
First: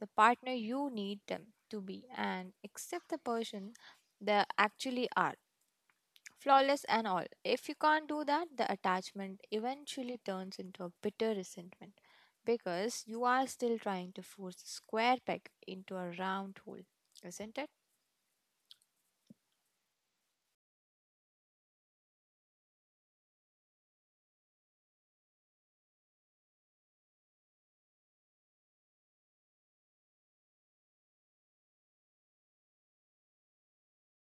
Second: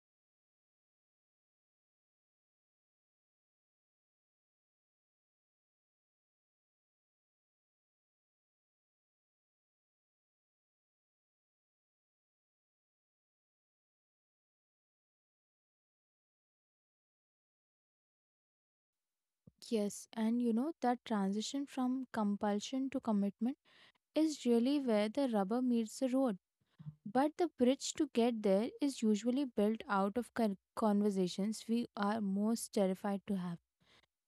Speaker 2: the partner you need them to be and accept the person they actually are, flawless and all. If you can't do that, the attachment eventually turns into a bitter resentment because you are still trying to force a square peg into a round hole, isn't it?
Speaker 1: Yes, and you know that transition from compulsion to commitment is really where the rubber meets the road. But the bridge to get there is usually built out of conversations we are most terrified to have.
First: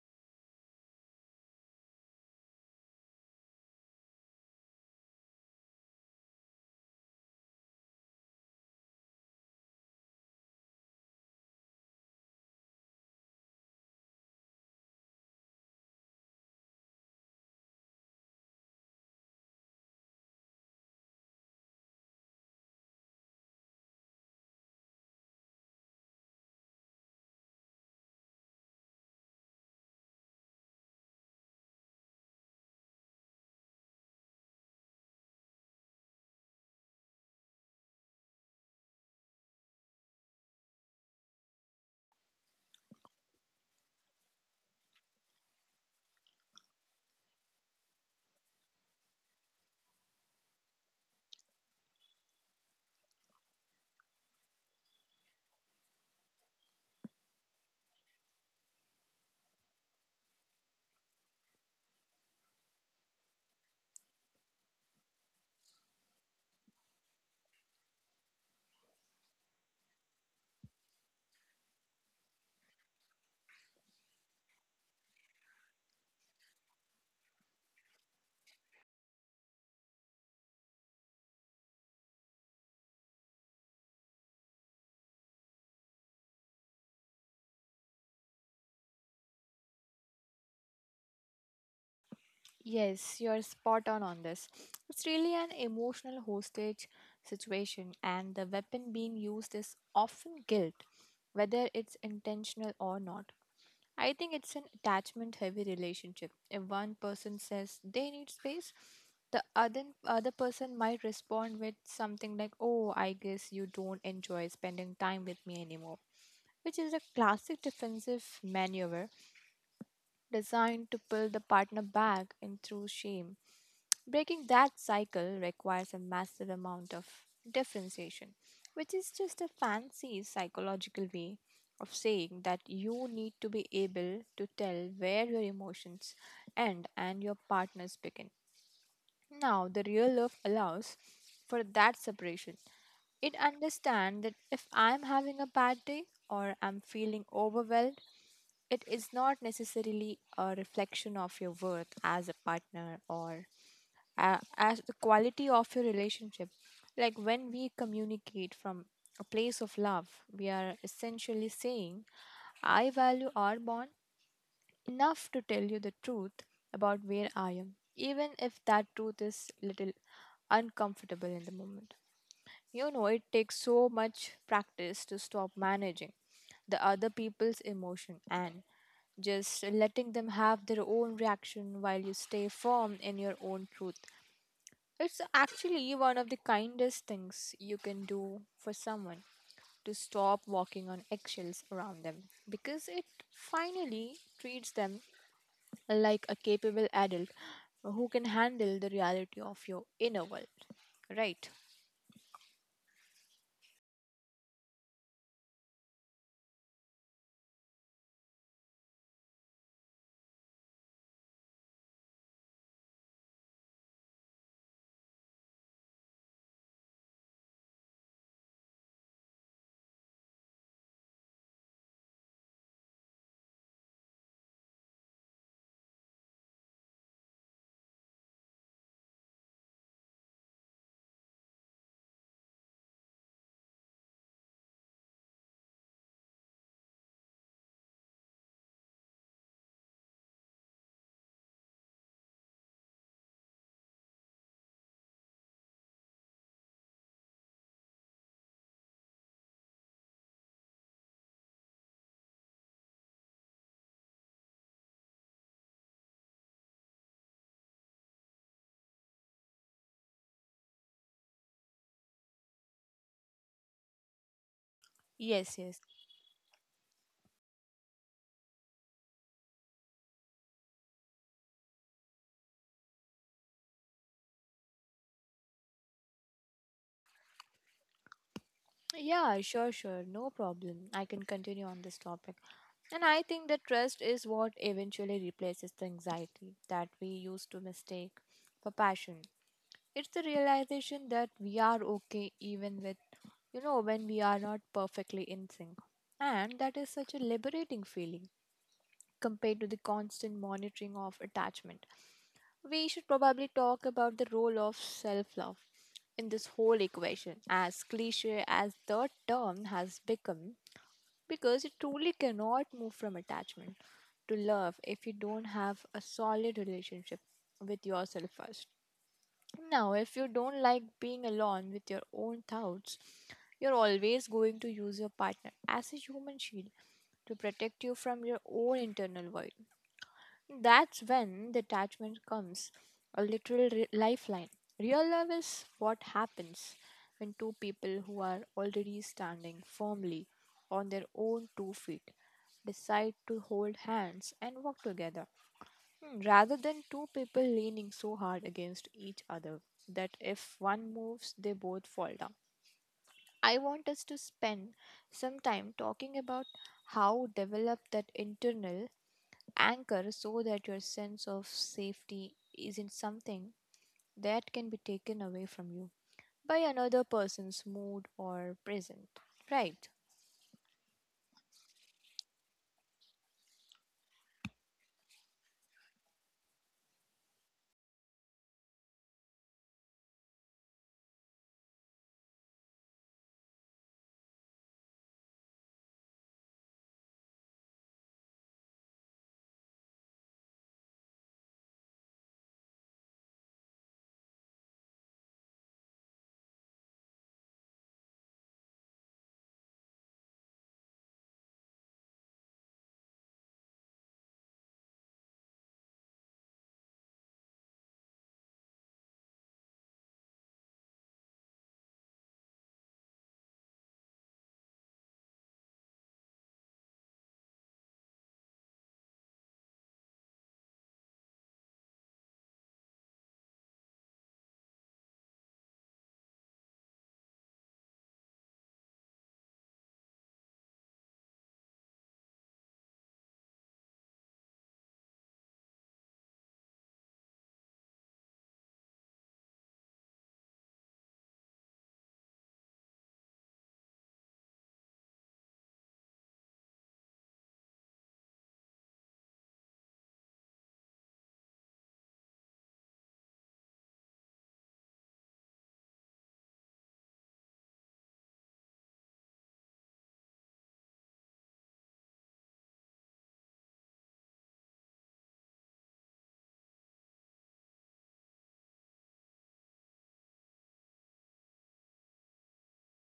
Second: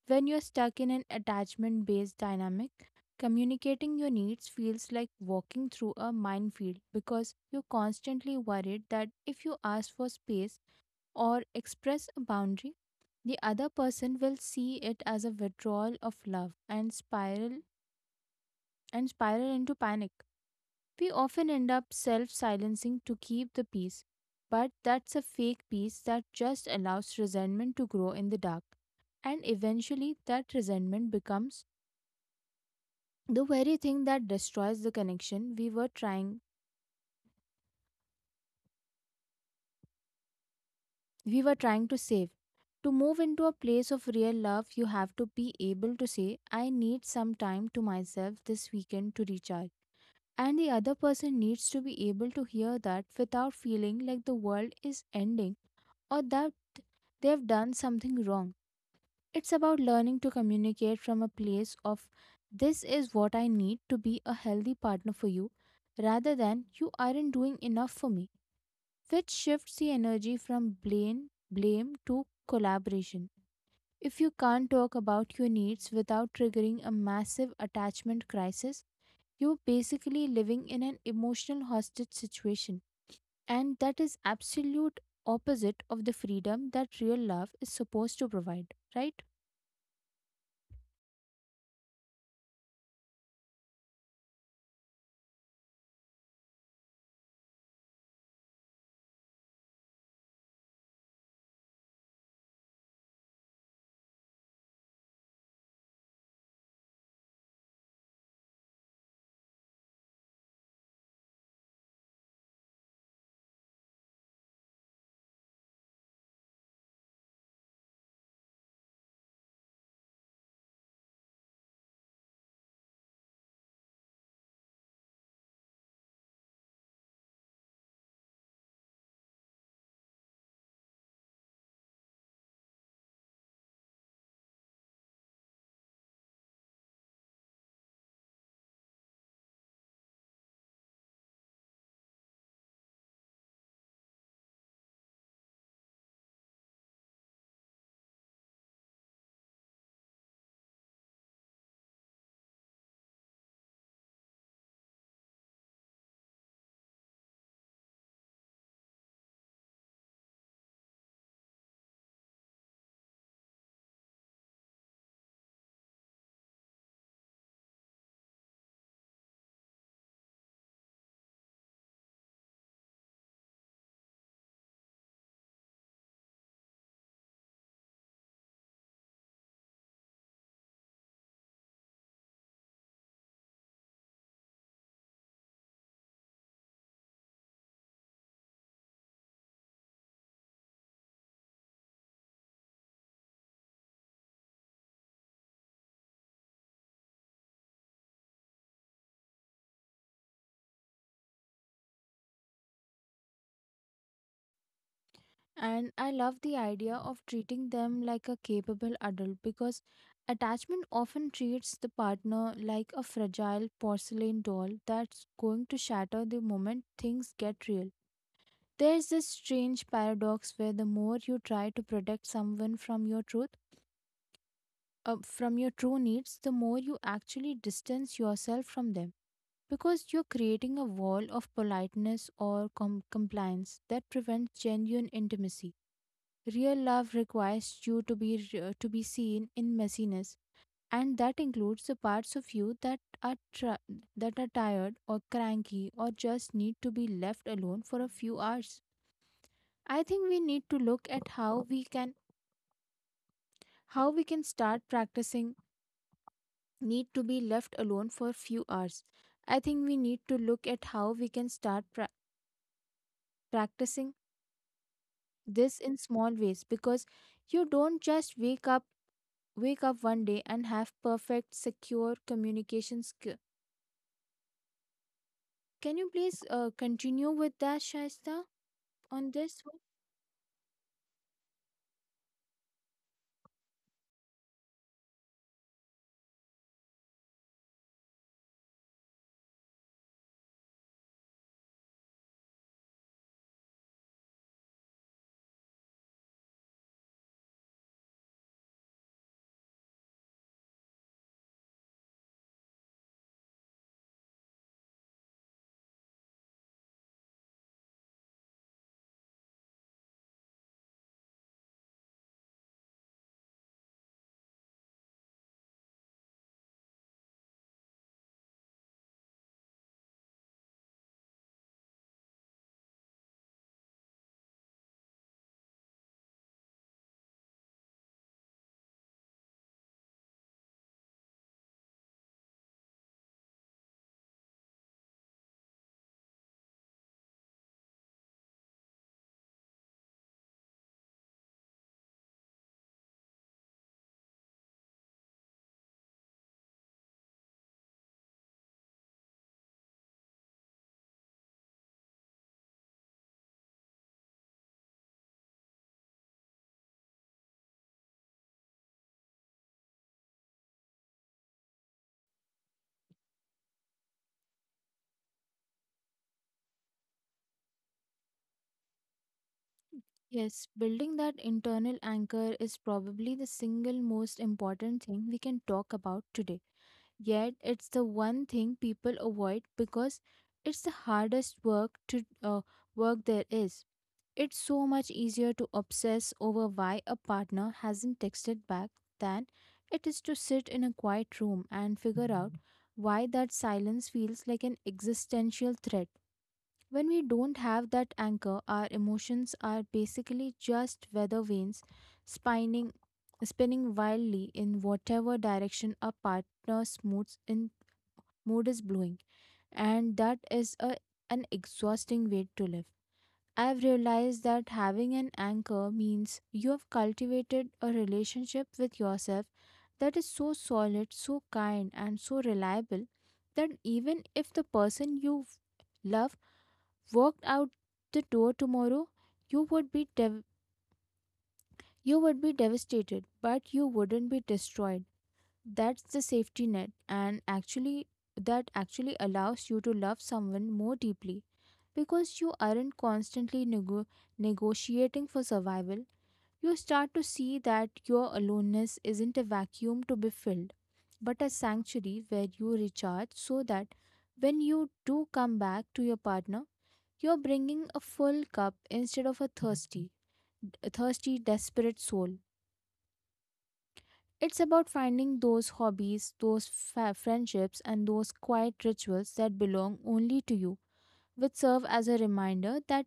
Speaker 1: When you're stuck in an attachment based dynamic, communicating your needs feels like walking through a minefield because you're constantly worried that if you ask for space or express a boundary, the other person will see it as a withdrawal of love and spiral into panic. We often end up self-silencing to keep the peace, but that's a fake peace that just allows resentment to grow in the dark, and eventually that resentment becomes the very thing that destroys the connection we were trying to save. To move into a place of real love, you have to be able to say, I need some time to myself this weekend to recharge, and the other person needs to be able to hear that without feeling like the world is ending, or that they've done something wrong. It's about learning to communicate from a place of, this is what I need to be a healthy partner for you, rather than, you aren't doing enough for me. That shifts the energy from blame to collaboration. If you can't talk about your needs without triggering a massive attachment crisis, you're basically living in an emotional hostage situation. And that is absolute opposite of the freedom that real love is supposed to provide, right?
Speaker 2: Yes, you're spot on this. It's really an emotional hostage situation, and the weapon being used is often guilt, whether it's intentional or not. I think it's an attachment heavy relationship. If one person says they need space, the other person might respond with something like, "Oh, I guess you don't enjoy spending time with me anymore," which is a classic defensive maneuver designed to pull the partner back in through shame. Breaking that cycle requires a massive amount of differentiation, which is just a fancy psychological way of saying that you need to be able to tell where your emotions end and your partner's begin. Now, the real love allows for that separation. It understands that if I'm having a bad day or I'm feeling overwhelmed, it is not necessarily a reflection of your worth as a partner or as the quality of your relationship. Like when we communicate from a place of love, we are essentially saying, I value our bond enough to tell you the truth about where I am, even if that truth is little uncomfortable in the moment. You know, it takes so much practice to stop managing the other people's emotion and just letting them have their own reaction while you stay firm in your own truth. It's actually one of the kindest things you can do for someone to stop walking on eggshells around them because it finally treats them like a capable adult who can handle the reality of your inner world. Right?
Speaker 1: And I love the idea of treating them like a capable adult because attachment often treats the partner like a fragile porcelain doll that's going to shatter the moment things get real. There's this strange paradox where the more you try to protect someone from your truth, from your true needs, the more you actually distance yourself from them because you're creating a wall of politeness or compliance that prevents genuine intimacy. Real love requires you to be seen in messiness, and that includes the parts of you that are tired or cranky or just need to be left alone for a few hours. I think we need to look at how we can start practicing need to be left alone for few hours. I think we need to look at how we can start practicing
Speaker 2: Yes,
Speaker 1: this
Speaker 2: yes.
Speaker 1: in small ways because you don't just wake up one day and have perfect, secure communication skill. Can you please continue with that, Shaista, on
Speaker 2: Yeah,
Speaker 1: this
Speaker 2: sure,
Speaker 1: one?
Speaker 2: sure. No problem. I can continue on this topic. And I think that trust is what eventually replaces the anxiety that we used to mistake for passion. It's the realization that we are okay even with, you know, when we are not perfectly in sync. And that is such a liberating feeling compared to the constant monitoring of attachment. We should probably talk about the role of self love in this whole equation, as cliche as the term has become, because you truly cannot move from attachment to love if you don't have a solid relationship with yourself first. Now, if you don't like being alone with your own thoughts, you're always going to use your partner as a human shield to protect you from your own internal void. That's when detachment comes a literal lifeline. Real love is what happens when two people who are already standing firmly on their own two feet decide to hold hands and walk together. Hmm, rather than two people leaning so hard against each other that if one moves, they both fall down. I want us to spend some time talking about how develop that internal anchor so that your sense of safety isn't something that can be taken away from you by another person's mood or present. Right?
Speaker 1: Yes, building that internal anchor is probably the single most important thing we can talk about today. Yet, it's the one thing people avoid because it's the hardest work to work there is. It's so much easier to obsess over why a partner hasn't texted back than it is to sit in a quiet room and figure out why that silence feels like an existential threat. When we don't have that anchor, our emotions are basically just weather vanes spinning, spinning wildly in whatever direction a mood is blowing. And an exhausting way to live. I've realized that having an anchor means you have cultivated a relationship with yourself that is so solid, so kind, and so reliable that even if the person you love walked out the door tomorrow, you would be you would be devastated, but you wouldn't be destroyed. That's the safety net, and actually, that actually allows you to love someone more deeply because you aren't constantly negotiating for survival. You start to see that your aloneness isn't a vacuum to be filled, but a sanctuary where you recharge so that when you do come back to your partner, you're bringing a full cup instead of a thirsty, desperate soul. It's about finding those hobbies, those friendships, and those quiet rituals that belong only to you, which serve as a reminder that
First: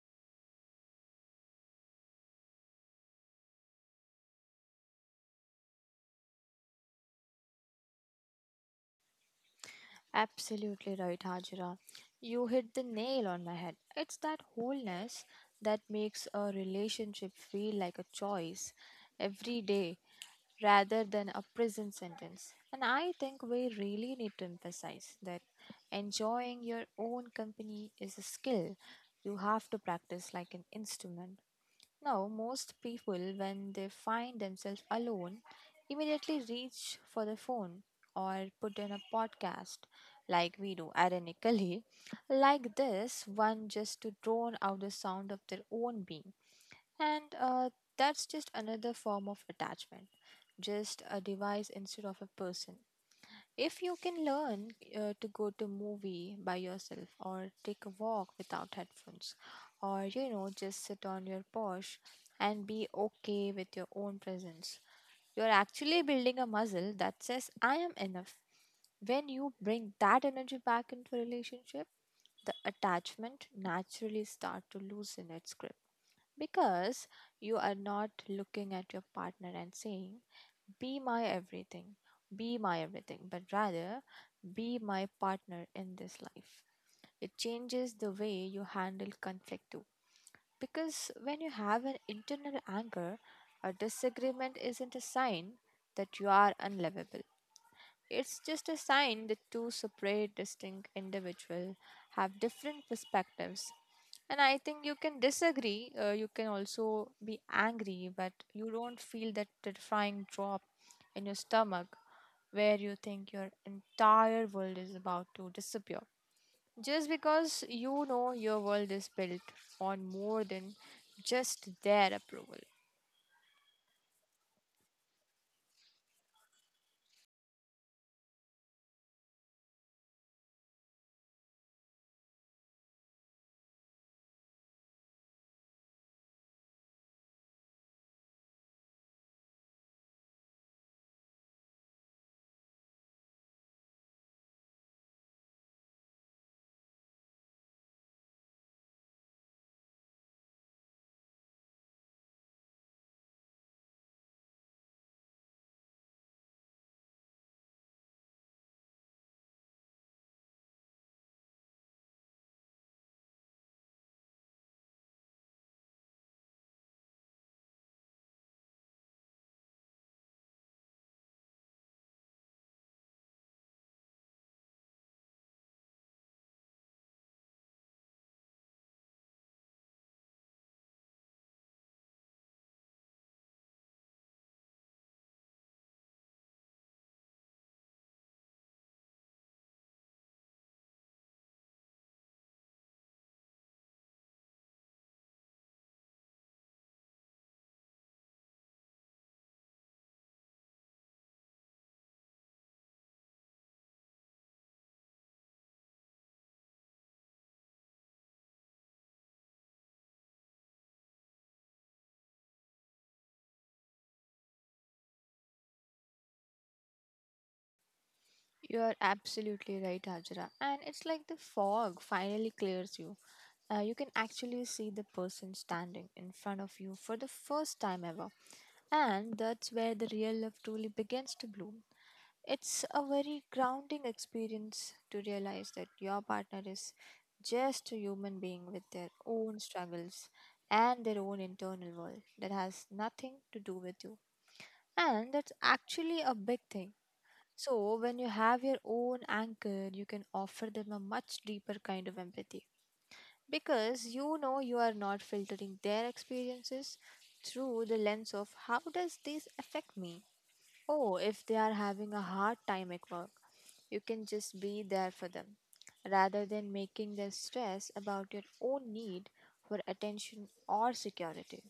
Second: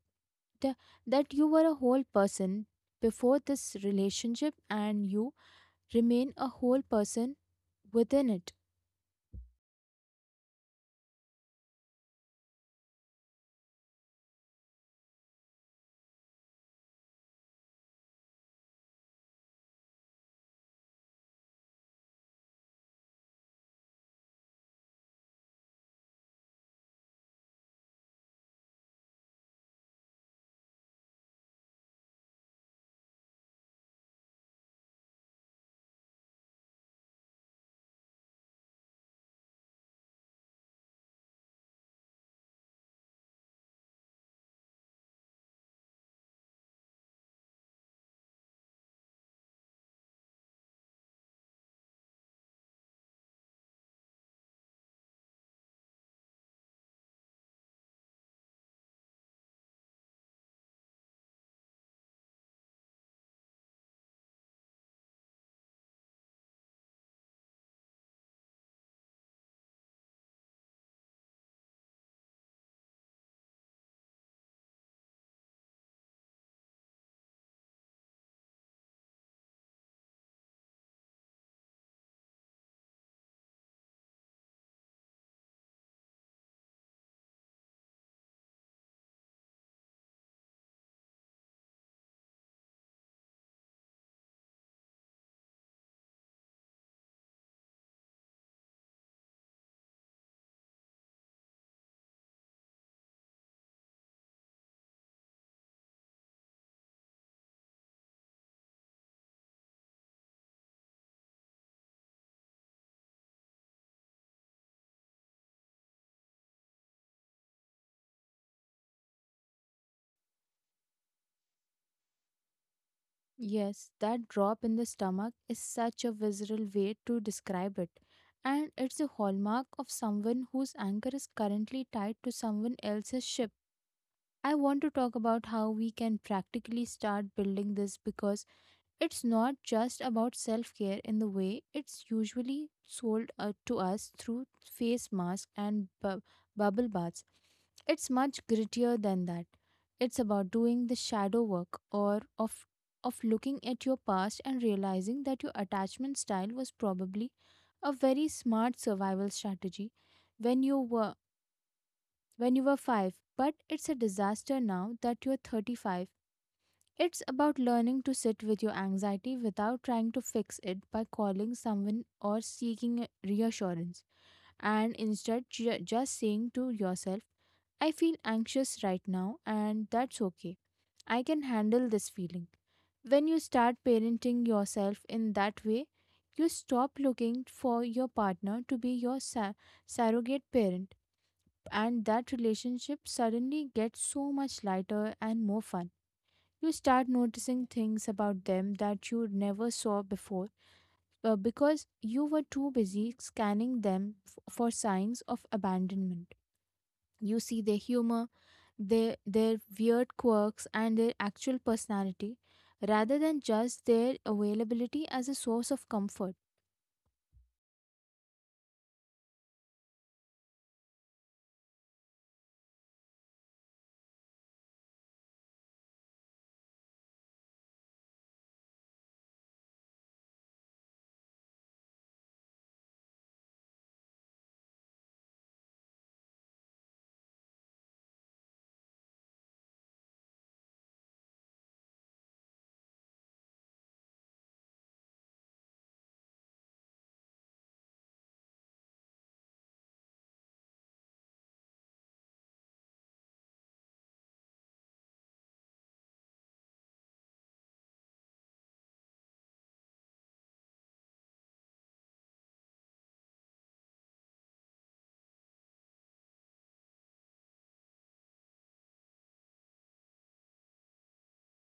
Speaker 1: that you were a whole person before this relationship and you remain a whole person within it.
Speaker 2: Absolutely right, Hajira. You hit the nail on my head. It's that wholeness that makes a relationship feel like a choice every day rather than a prison sentence. And I think we really need to emphasize that enjoying your own company is a skill you have to practice like an instrument. Now, most people, when they find themselves alone, immediately reach for their phone or put on a podcast like we do, ironically, like this one, just to drown out the sound of their own being. And That's just another form of attachment, just a device instead of a person. If you can learn to go to movie by yourself or take a walk without headphones or just sit on your porch and be okay with your own presence, you're actually building a muscle that says I am enough. When you bring that energy back into a relationship, the attachment naturally start to loosen its grip because you are not looking at your partner and saying be my everything, be my everything, but rather be my partner in this life. It changes the way you handle conflict too. Because when you have an internal anger, a disagreement isn't a sign that you are unlovable. It's just a sign that two separate, distinct individuals have different perspectives. And I think you can disagree, you can also be angry, but you don't feel that terrifying drop in your stomach where you think your entire world is about to disappear. Just because you know your world is built on more than just their approval.
Speaker 1: Yes, that drop in the stomach is such a visceral way to describe it. And it's a hallmark of someone whose anger is currently tied to someone else's ship. I want to talk about how we can practically start building this because it's not just about self care in the way it's usually sold to us through face masks and bubble baths. It's much grittier than that. It's about doing the shadow work or of looking at your past and realizing that your attachment style was probably a very smart survival strategy when you were when you were 5, but it's a disaster now that you're 35. It's about learning to sit with your anxiety without trying to fix it by calling someone or seeking a reassurance, and instead just saying to yourself, I feel anxious right now, and that's okay. I can handle this feeling. When you start parenting yourself in that way, you stop looking for your partner to be your surrogate parent, and that relationship suddenly gets so much lighter and more fun. You start noticing things about them that you never saw before because you were too busy scanning them for signs of abandonment. You see their humor, their weird quirks, and their actual personality rather than just their availability as a source of comfort.
Speaker 2: You are absolutely right, Hajra. And it's like the fog finally clears you. You can actually see the person standing in front of you for the first time ever. And that's where the real love truly begins to bloom. It's a very grounding experience to realize that your partner is just a human being with their own struggles and their own internal world that has nothing to do with you. And that's actually a big thing. So, when you have your own anchor, you can offer them a much deeper kind of empathy because you know you are not filtering their experiences through the lens of how does this affect me? Oh, if they are having a hard time at work, you can just be there for them rather than making their stress about your own need for attention or security.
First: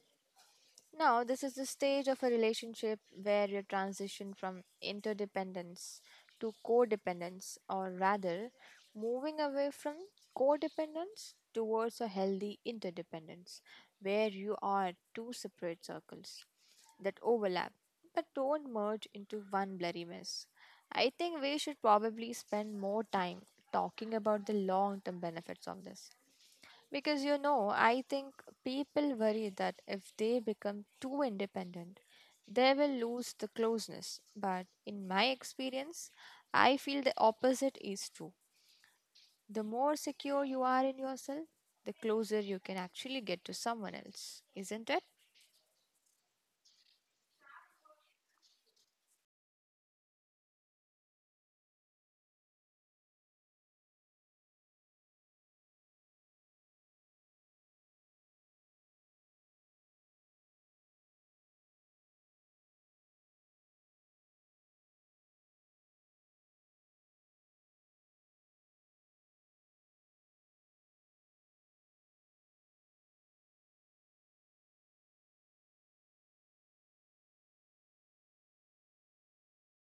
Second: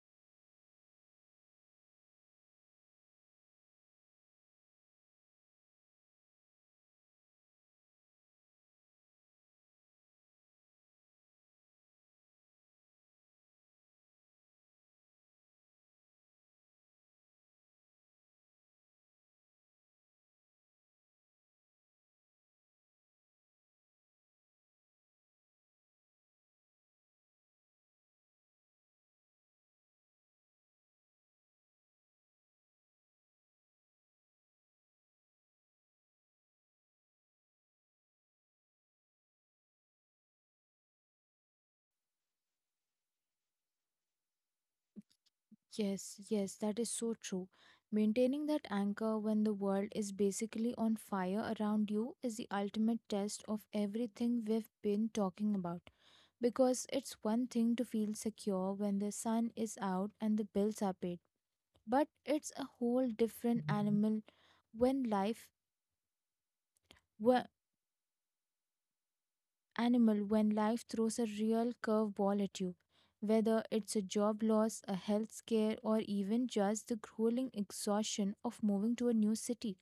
Speaker 2: Now, this is the stage of a relationship where you transition from interdependence to codependence, or rather, moving away from codependence towards a healthy interdependence, where you are two separate circles that overlap but don't merge into one blurry mess. I think we should probably spend more time talking about the long term benefits of this because you know, I think people worry that if they become too independent, they will lose the closeness. But in my experience, I feel the opposite is true. The more secure you are in yourself, the closer you can actually get to someone else, isn't it?
Speaker 1: Yes, yes, that is so true. Maintaining that anchor when the world is basically on fire around you is the ultimate test of everything we've been talking about. Because it's one thing to feel secure when the sun is out and the bills are paid, but it's a whole different animal when life, animal when life throws a real curveball at you, whether it's a job loss, a health scare, or even just the grueling exhaustion of moving to a new city.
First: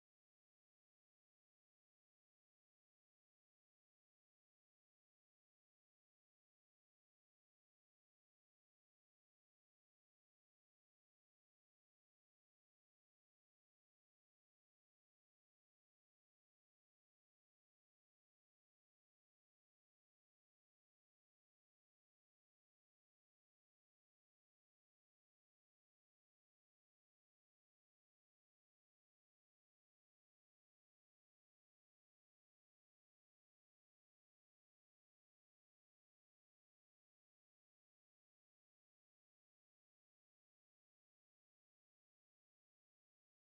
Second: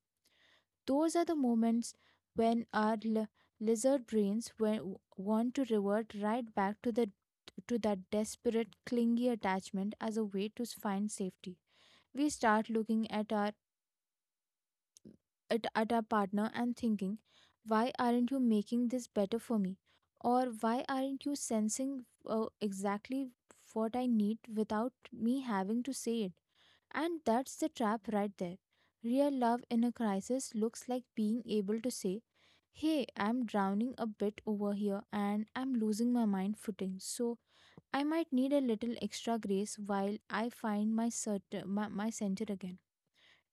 Speaker 1: Those are the moments when our lizard brains want to revert right back to the to that desperate, clingy attachment as a way to find safety. We start looking at our it at our partner and thinking, why aren't you making this better for me? Or why aren't you sensing exactly what I need without me having to say it? And that's the trap right there. Real love in a crisis looks like being able to say, hey, I'm drowning a bit over here and I'm losing my mind footing. So I might need a little extra grace while I find my center again.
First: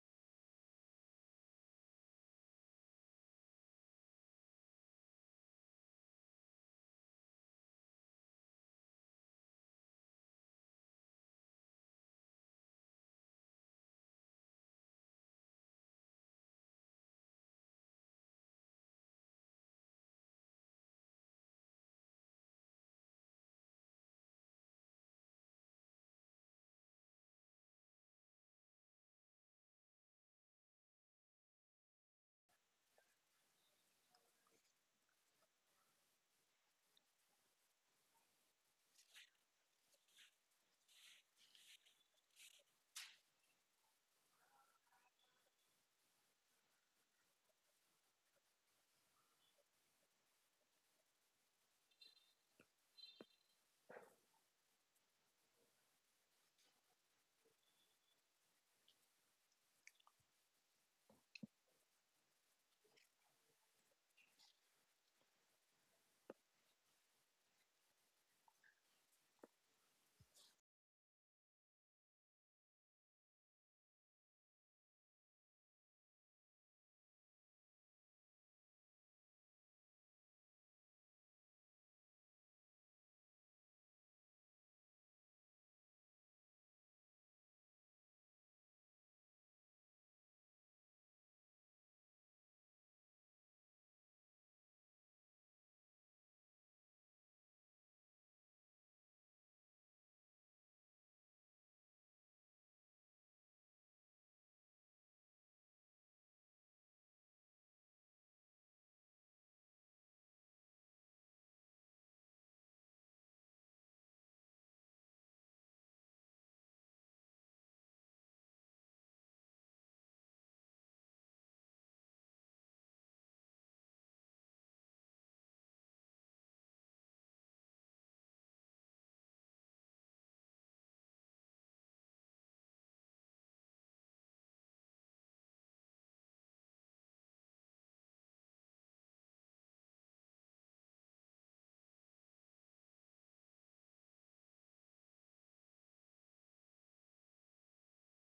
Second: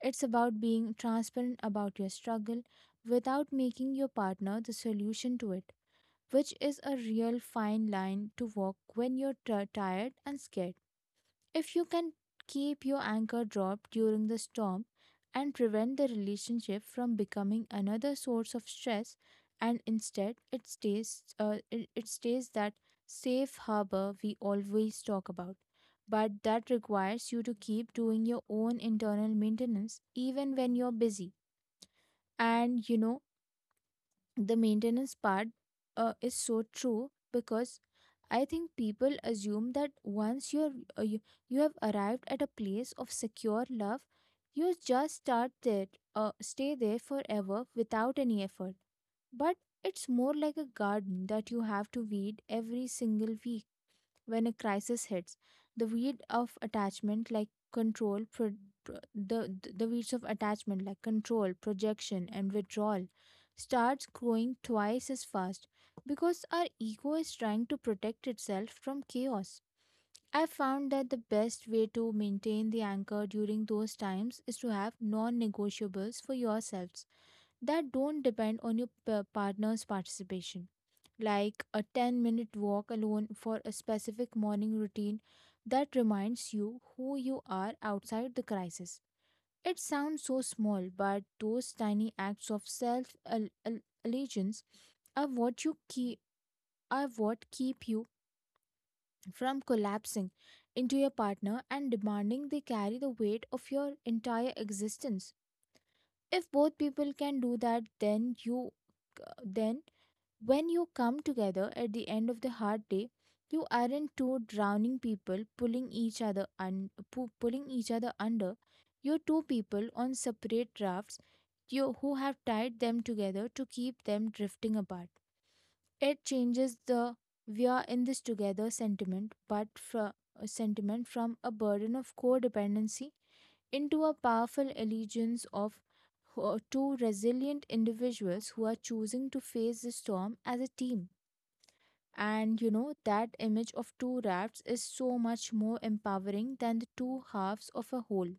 Speaker 1: It's about being transparent about your struggle without making your partner the solution to it, which is a real fine line to walk when you're tired and scared. If you can keep your anchor dropped during the storm and prevent the relationship from becoming another source of stress, and instead it stays, it, it stays that safe harbor we always talk about. But that requires you to keep doing your own internal maintenance even when you're busy. And you know, the maintenance part is so true because I think people assume that once uh, you, you have arrived at a place of secure love, you just start there, stay there forever without any effort. But it's more like a garden that you have to weed every single week when a crisis hits. The weed of attachment, like control, pro- pro- the weeds of attachment, like control, projection, and withdrawal, starts growing twice as fast because our ego is trying to protect itself from chaos. I found that the best way to maintain the anchor during those times is to have non negotiables for yourselves that don't depend on your partner's participation, like a 10-minute walk alone for a specific morning routine that reminds you who you are outside the crisis. It sounds so small, but those tiny acts of self allegiance are what you keep are what keep you from collapsing into your partner and demanding they carry the weight of your entire existence. If both people can do that, then you then when you come together at the end of the hard day, you aren't two drowning people pulling each pulling each other under. You're two people on separate rafts, who have tied them together to keep them drifting apart. It changes the we are in this together sentiment from a burden of codependency into a powerful allegiance of two resilient individuals who are choosing to face the storm as a team. And you know, that image of two rafts is so much more empowering than the two halves of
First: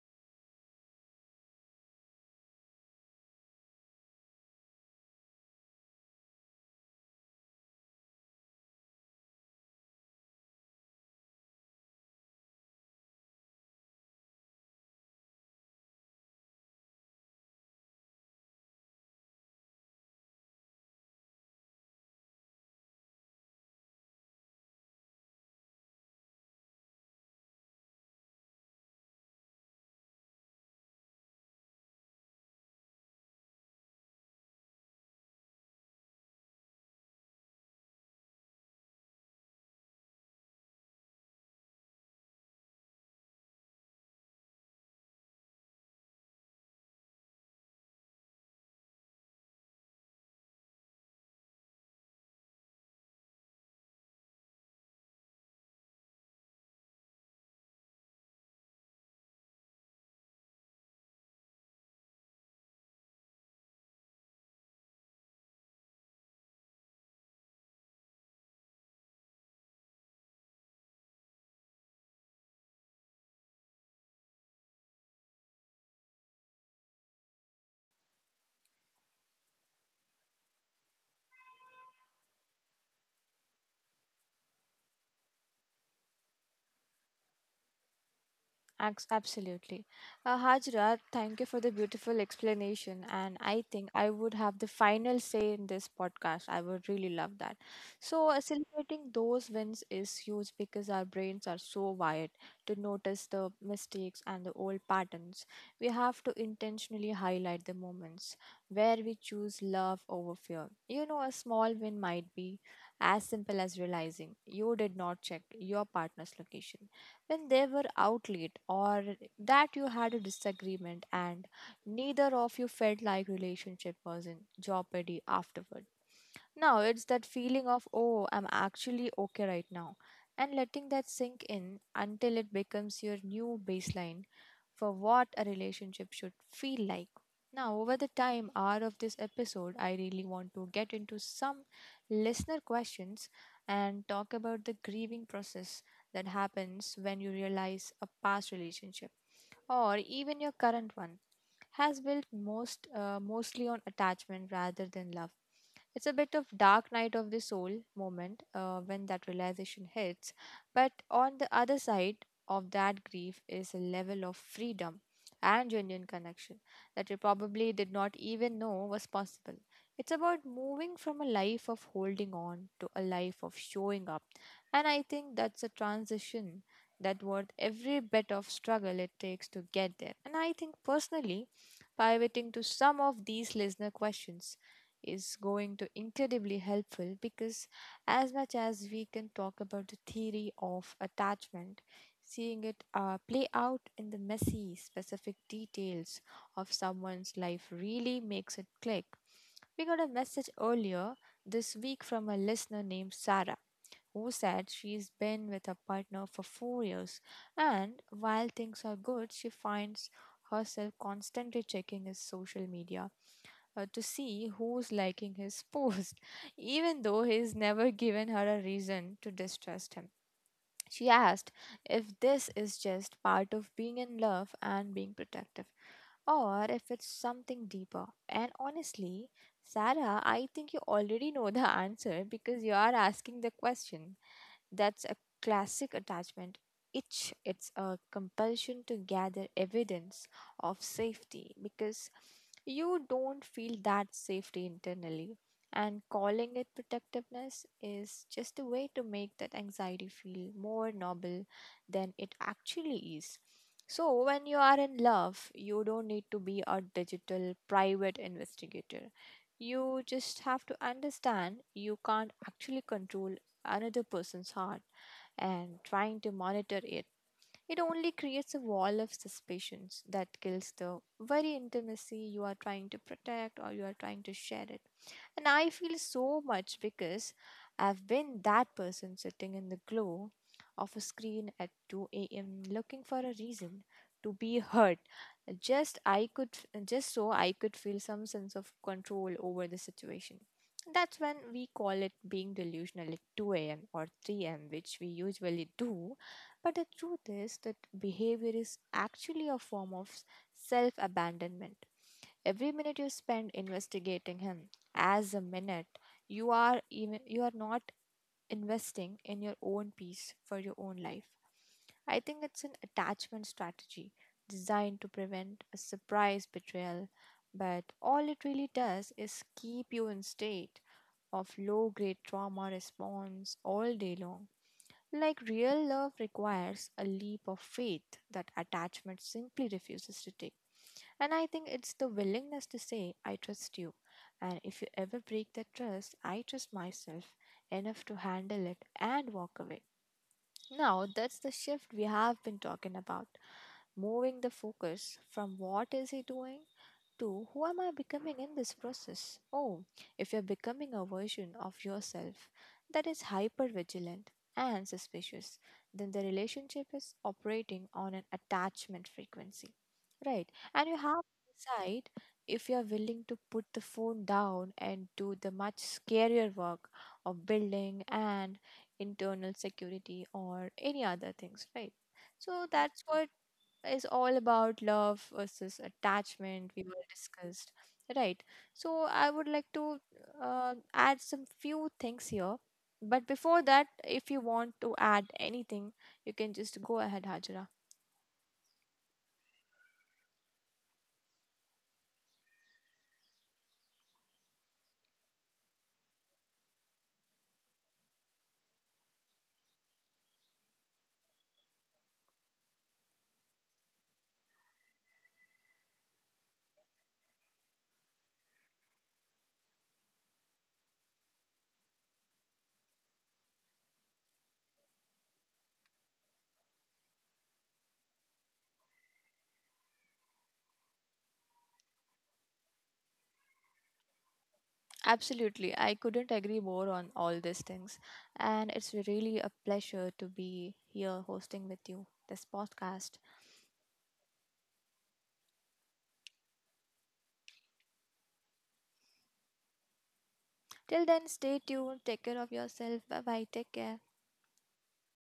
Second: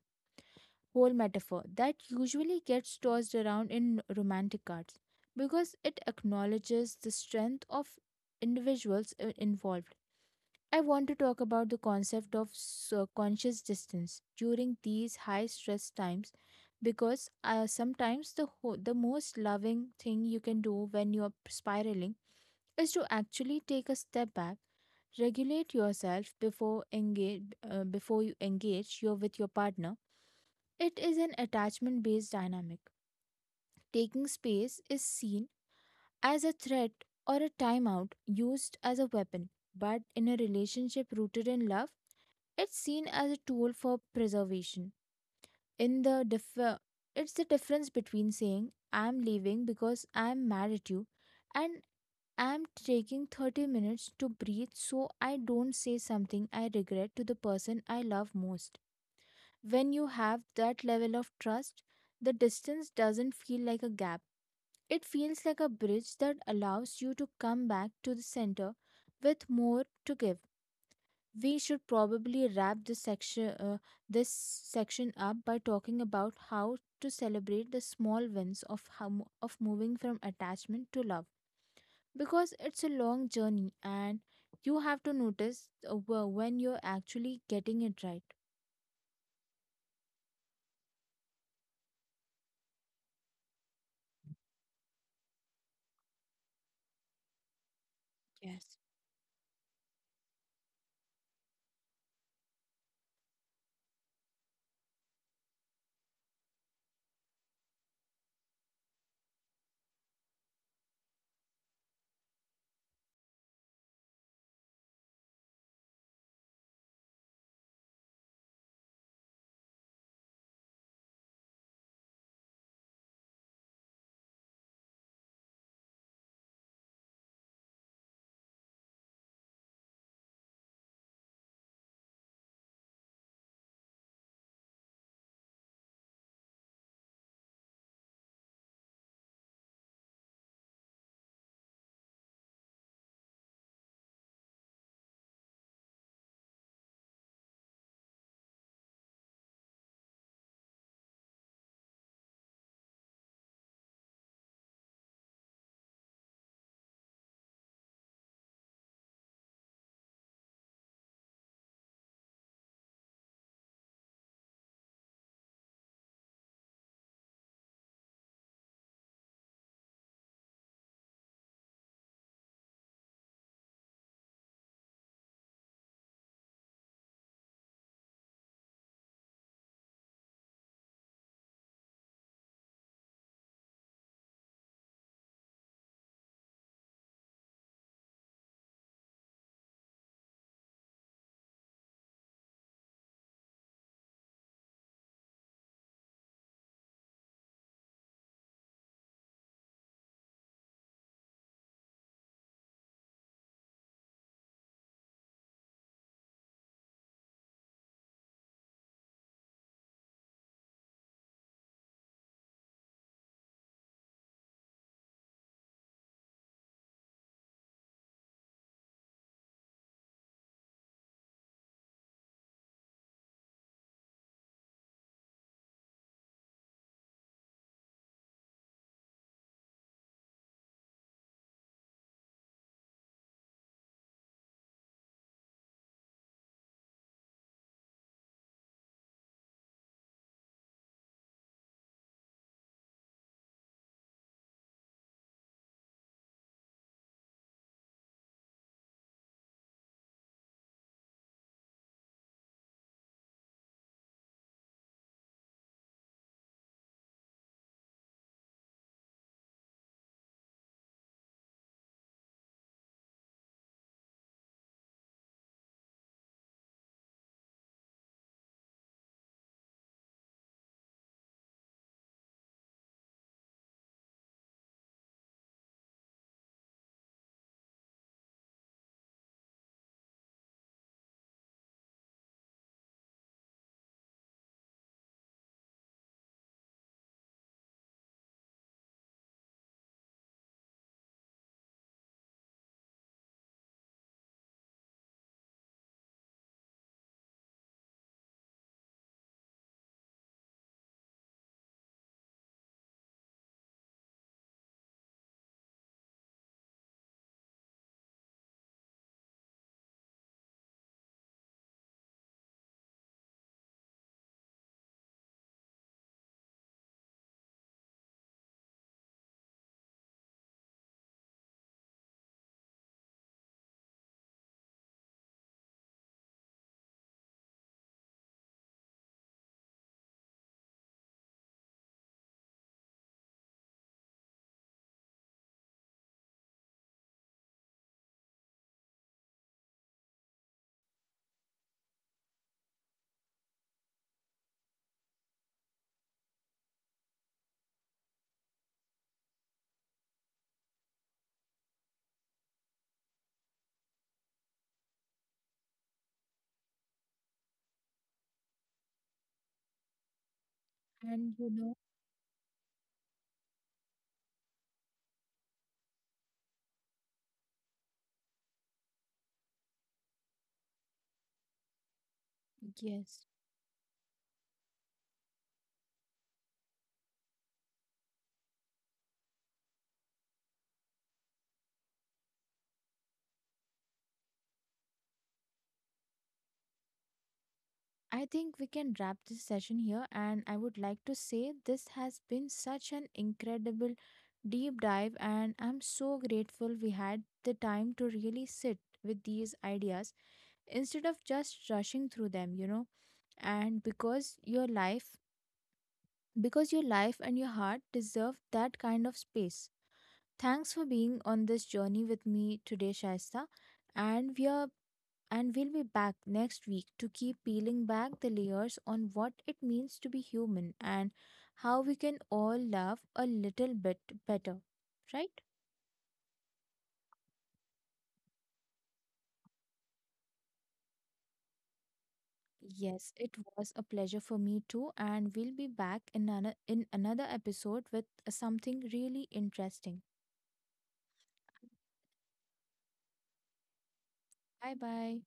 Speaker 1: whole metaphor that usually gets tossed around in romantic cards because it acknowledges the strength of individuals involved. I want to talk about the concept of conscious distance during these high stress times because sometimes the most loving thing you can do when you are spiraling is to actually take a step back, regulate yourself before engage before you engage your with your partner. It is an attachment based dynamic. Taking space is seen as a threat or a timeout used as a weapon, but in a relationship rooted in love, it's seen as a tool for preservation. In the differ, it's the difference between saying I'm leaving because I'm mad at you and I'm taking 30 minutes to breathe so I don't say something I regret to the person I love most. When you have that level of trust, the distance doesn't feel like a gap. It feels like a bridge that allows you to come back to the center with more to give. We should probably wrap this section up by talking about how to celebrate the small wins of of moving from attachment to love because it's a long journey and you have to notice when you're actually getting it right.
Speaker 2: Absolutely. Hajra, thank you for the beautiful explanation. And I think I would have the final say in this podcast. I would really love that. So,
Speaker 1: Yes.
Speaker 2: celebrating those wins is huge because our brains are so wired to notice the mistakes and the old patterns. We have to intentionally highlight the moments where we choose love over fear. You know, a small win might be as simple as realizing you did not check your partner's location when they were out late, or that you had a disagreement and neither of you felt like relationship was in jeopardy afterward. Now it's that feeling of, oh, I'm actually okay right now, and letting that sink in until it becomes your new baseline for what a relationship should feel like. Now, over the time hour of this episode, I really want to get into some listener questions and talk about the grieving process that happens when you realize a past relationship or even your current one has built most mostly on attachment rather than love. It's a bit of dark night of the soul moment when that realization hits, but on the other side of that grief is a level of freedom and genuine connection that you probably did not even know was possible. It's about moving from a life of holding on to a life of showing up, and I think that's a transition that worth every bit of struggle it takes to get there. And I think personally, pivoting to some of these listener questions is going to incredibly helpful because as much as we can talk about the theory of attachment, seeing it play out in the messy specific details of someone's life really makes it click. We got a message earlier this week from a listener named Sarah, who said she's been with her partner for 4 years, and while things are good, she finds herself constantly checking his social media to see who's liking his post, even though he's never given her a reason to distrust him. She asked if this is just part of being in love and being protective, or if it's something deeper. And honestly, Sarah, I think you already know the answer because you are asking the question. That's a classic attachment itch. It's a compulsion to gather evidence of safety because you don't feel that safety internally. And calling it protectiveness is just a way to make that anxiety feel more noble than it actually is. So, when you are in love, you don't need to be a digital private investigator. You just have to understand you can't actually control another person's heart and trying to monitor it. It only creates a wall of suspicions that kills the very intimacy you are trying to protect or you are trying to share it. And I feel so much because I've been that person sitting in the glow of a screen at 2 a.m. looking for a reason to be heard. Just I could just so I could feel some sense of control over the situation. That's when we call it being delusional at 2 a.m. or 3 a.m., which we usually do. But the truth is that behavior is actually a form of self abandonment. Every minute you spend investigating him as a minute, you are not investing in your own peace for your own life. I think it's an attachment strategy designed to prevent a surprise betrayal, but all it really does is keep you in state of low grade trauma response all day long. Like real love requires a leap of faith that attachment simply refuses to take. And I think it's the willingness to say, I trust you. And if you ever break that trust, I trust myself enough to handle it and walk away. Now, that's the shift we have been talking about, moving the focus from what is he doing to who am I becoming in this process? Oh, if you're becoming a version of yourself that is hyper vigilant and suspicious, then the relationship is operating on an attachment frequency, right? And you have
Speaker 1: And you
Speaker 2: to
Speaker 1: know,
Speaker 2: decide if you're willing to put the phone down and do the much scarier work of building and internal security or any other things, right? So that's
Speaker 1: yes,
Speaker 2: what is all about love versus attachment we were discussed, right? So I would like to add some few things here, but before that, if you want to add anything, you can just go ahead, Hajra.
Speaker 1: I think we can wrap this session here. And I would like to say this has been such an incredible deep dive, and I'm so grateful we had the time to really sit with these ideas instead of just rushing through them, you know. And because your life and your heart deserve that kind of space. Thanks for being on this journey with me today, Shaista. And we are and we'll be back next week to keep peeling back the layers on what it means to be human and how we can all love a little bit better. Right?
Speaker 2: Absolutely, I couldn't agree more on all these things. And it's really a pleasure to be here hosting with you this podcast.
Speaker 1: Yes, it was a pleasure for me too, and we'll be back in another episode with something really interesting.
Speaker 2: Till then, stay tuned, take care of yourself, bye bye, take care.
Speaker 1: Bye bye.